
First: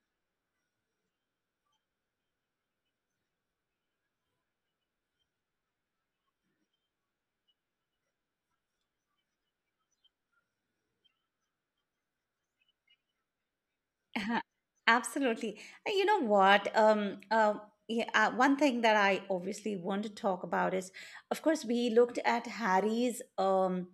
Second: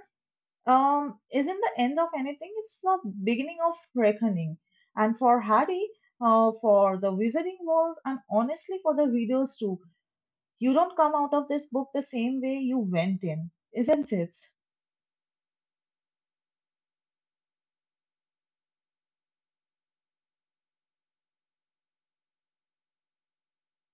B: isn't the end of anything. It's the beginning of reckoning. And for Harry, for the Wizarding World, and honestly for the readers too, you don't come out of this book the same way you went in, isn't it?
A: Uh-huh. Absolutely. You know what? Yeah, One thing that I obviously want to talk about is, of course, we looked at Harry's, um,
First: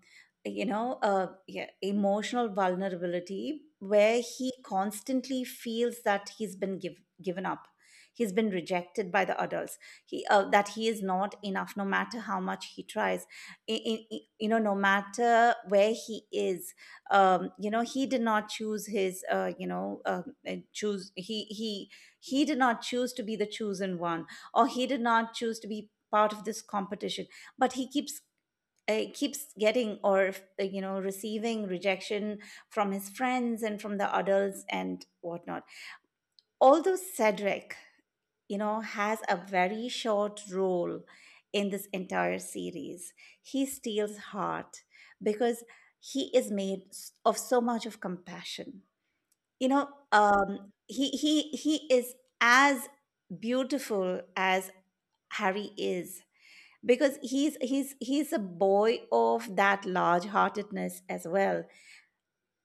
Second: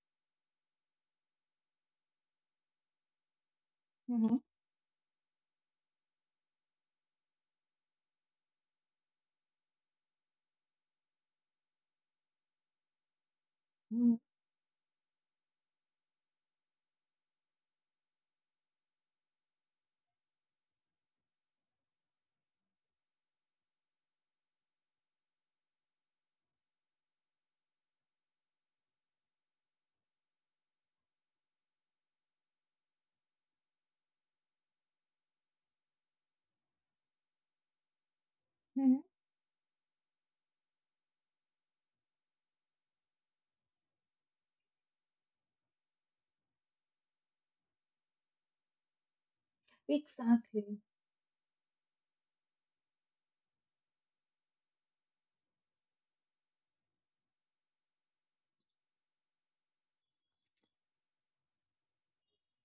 A: you know, uh, yeah, emotional vulnerability, where
B: Mm-hmm.
A: he constantly feels that given up. He's been rejected by the adults. He that he is not enough, no matter how much he tries. No matter where he is, he did not choose his you know choose he did not choose to be the chosen one, or he did not choose to be part of this competition, but he keeps keeps getting, or receiving rejection from his friends and from the adults and whatnot. Although Cedric, you know,
B: Mm-hmm.
A: has a very short role in this entire series, he steals heart because he is made of so much of compassion. You know, um,
B: Exactly.
A: he he he is as beautiful as Harry is, because he's a boy of that large heartedness as well.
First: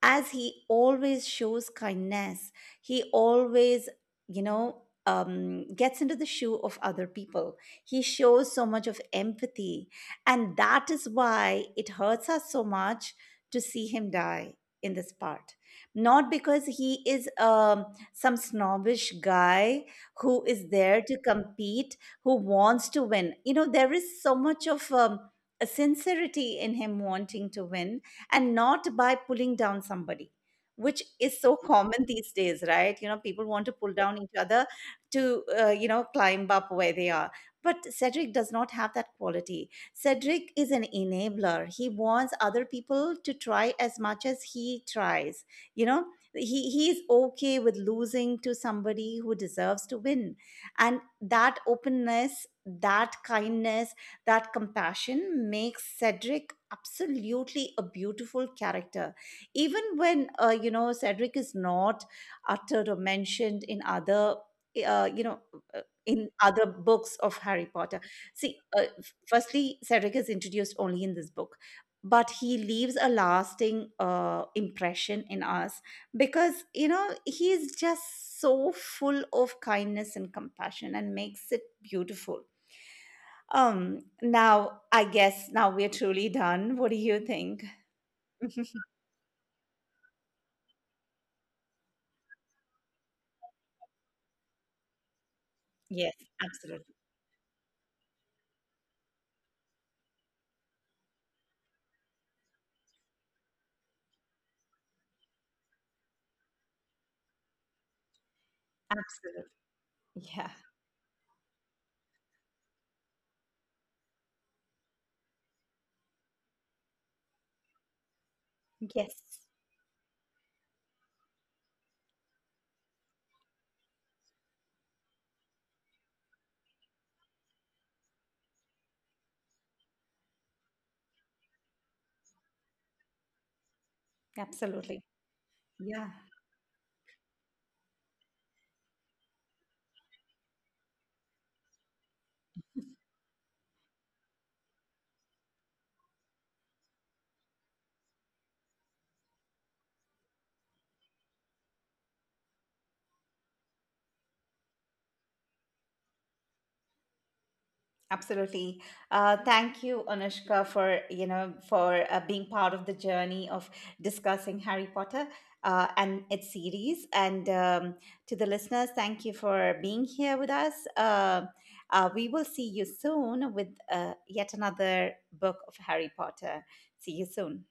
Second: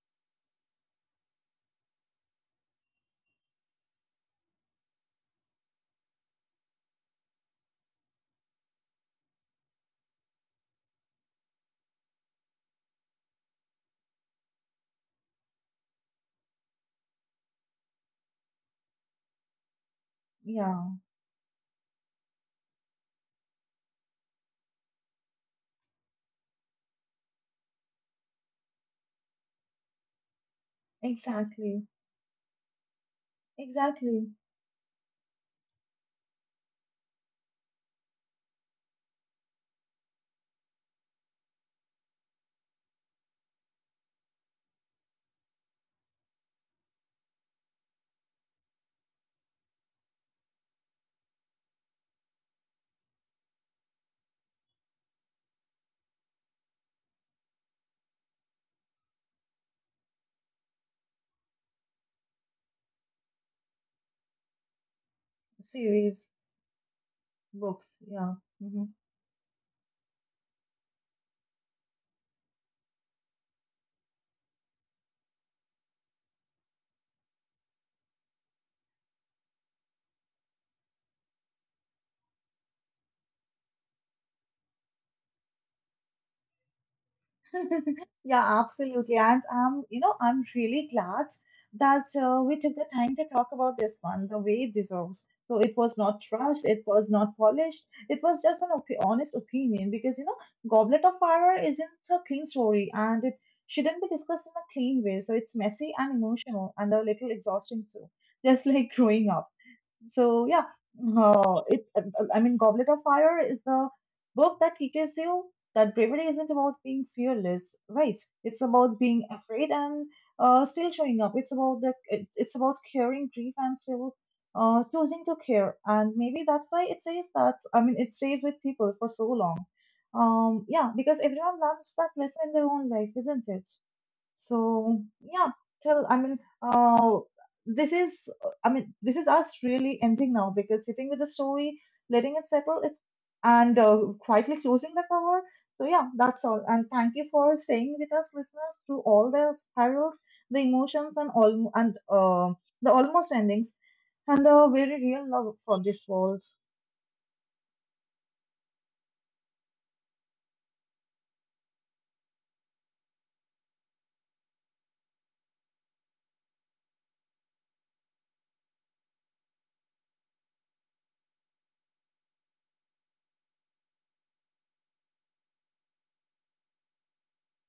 A: As he always shows kindness, he always, you know, gets into the shoe of other people, he shows so much of empathy, and that is why it hurts us so much to see him die in this part. Not because he is some snobbish guy who is
B: Yeah,
A: there to compete, who wants to win. You know, there is so much of a sincerity in him wanting to win, and not by pulling down somebody, which is so
B: exactly.
A: common these days, right? You know, people want to pull down
B: Exactly.
A: each other to you know climb up where they are, but Cedric does not have that quality. Cedric is an enabler, he wants other people to try as much as he tries. You know, he he's okay with losing to somebody who deserves to win, and that openness, that kindness, that compassion makes Cedric absolutely a beautiful character. Even when, Cedric is not uttered or mentioned in other, uh, you know, uh, in
B: Series,
A: other books of Harry
B: books.
A: Potter.
B: Yeah.
A: See,
B: Mm-hmm.
A: firstly, Cedric is introduced only in this book, but he leaves a lasting impression in us because, you know, he is just so full of kindness and compassion and makes it beautiful. Now I guess now we're truly done. What do you think?
B: Yeah, absolutely. And I'm, you know, I'm really glad that we took the time to talk about this one the way it deserves. So it was
A: Yes,
B: not rushed, it
A: absolutely.
B: was not polished, it was just an op honest opinion because, you know, Goblet of Fire isn't a clean story and it shouldn't be discussed in a clean way. So it's messy and emotional and a little exhausting too, just like growing up.
A: Absolutely.
B: So
A: Yeah.
B: yeah, uh, it, uh, Goblet of Fire is the book that teaches you that bravery isn't about being fearless, right? It's about
A: Yes,
B: being afraid and still showing up. It's about it's about curing grief and still choosing to care. And maybe that's why it says that. I mean, it stays with people for so long. Yeah, because everyone learns that lesson in their own life, isn't it? So
A: absolutely.
B: yeah, tell
A: Yeah,
B: I mean, this is I mean, this is us really ending now because sitting with the story, letting it settle, it and quietly closing the cover. So yeah, that's all. And thank you for staying with us, listeners, through all the spirals, the emotions, and all and the almost endings and the very real love for this world.
A: absolutely. Thank you, Anushka, for you know for being part of the journey of discussing Harry Potter and its series. And to the listeners, thank you for being here with us. We will see you soon with yet another book of Harry Potter. See you soon.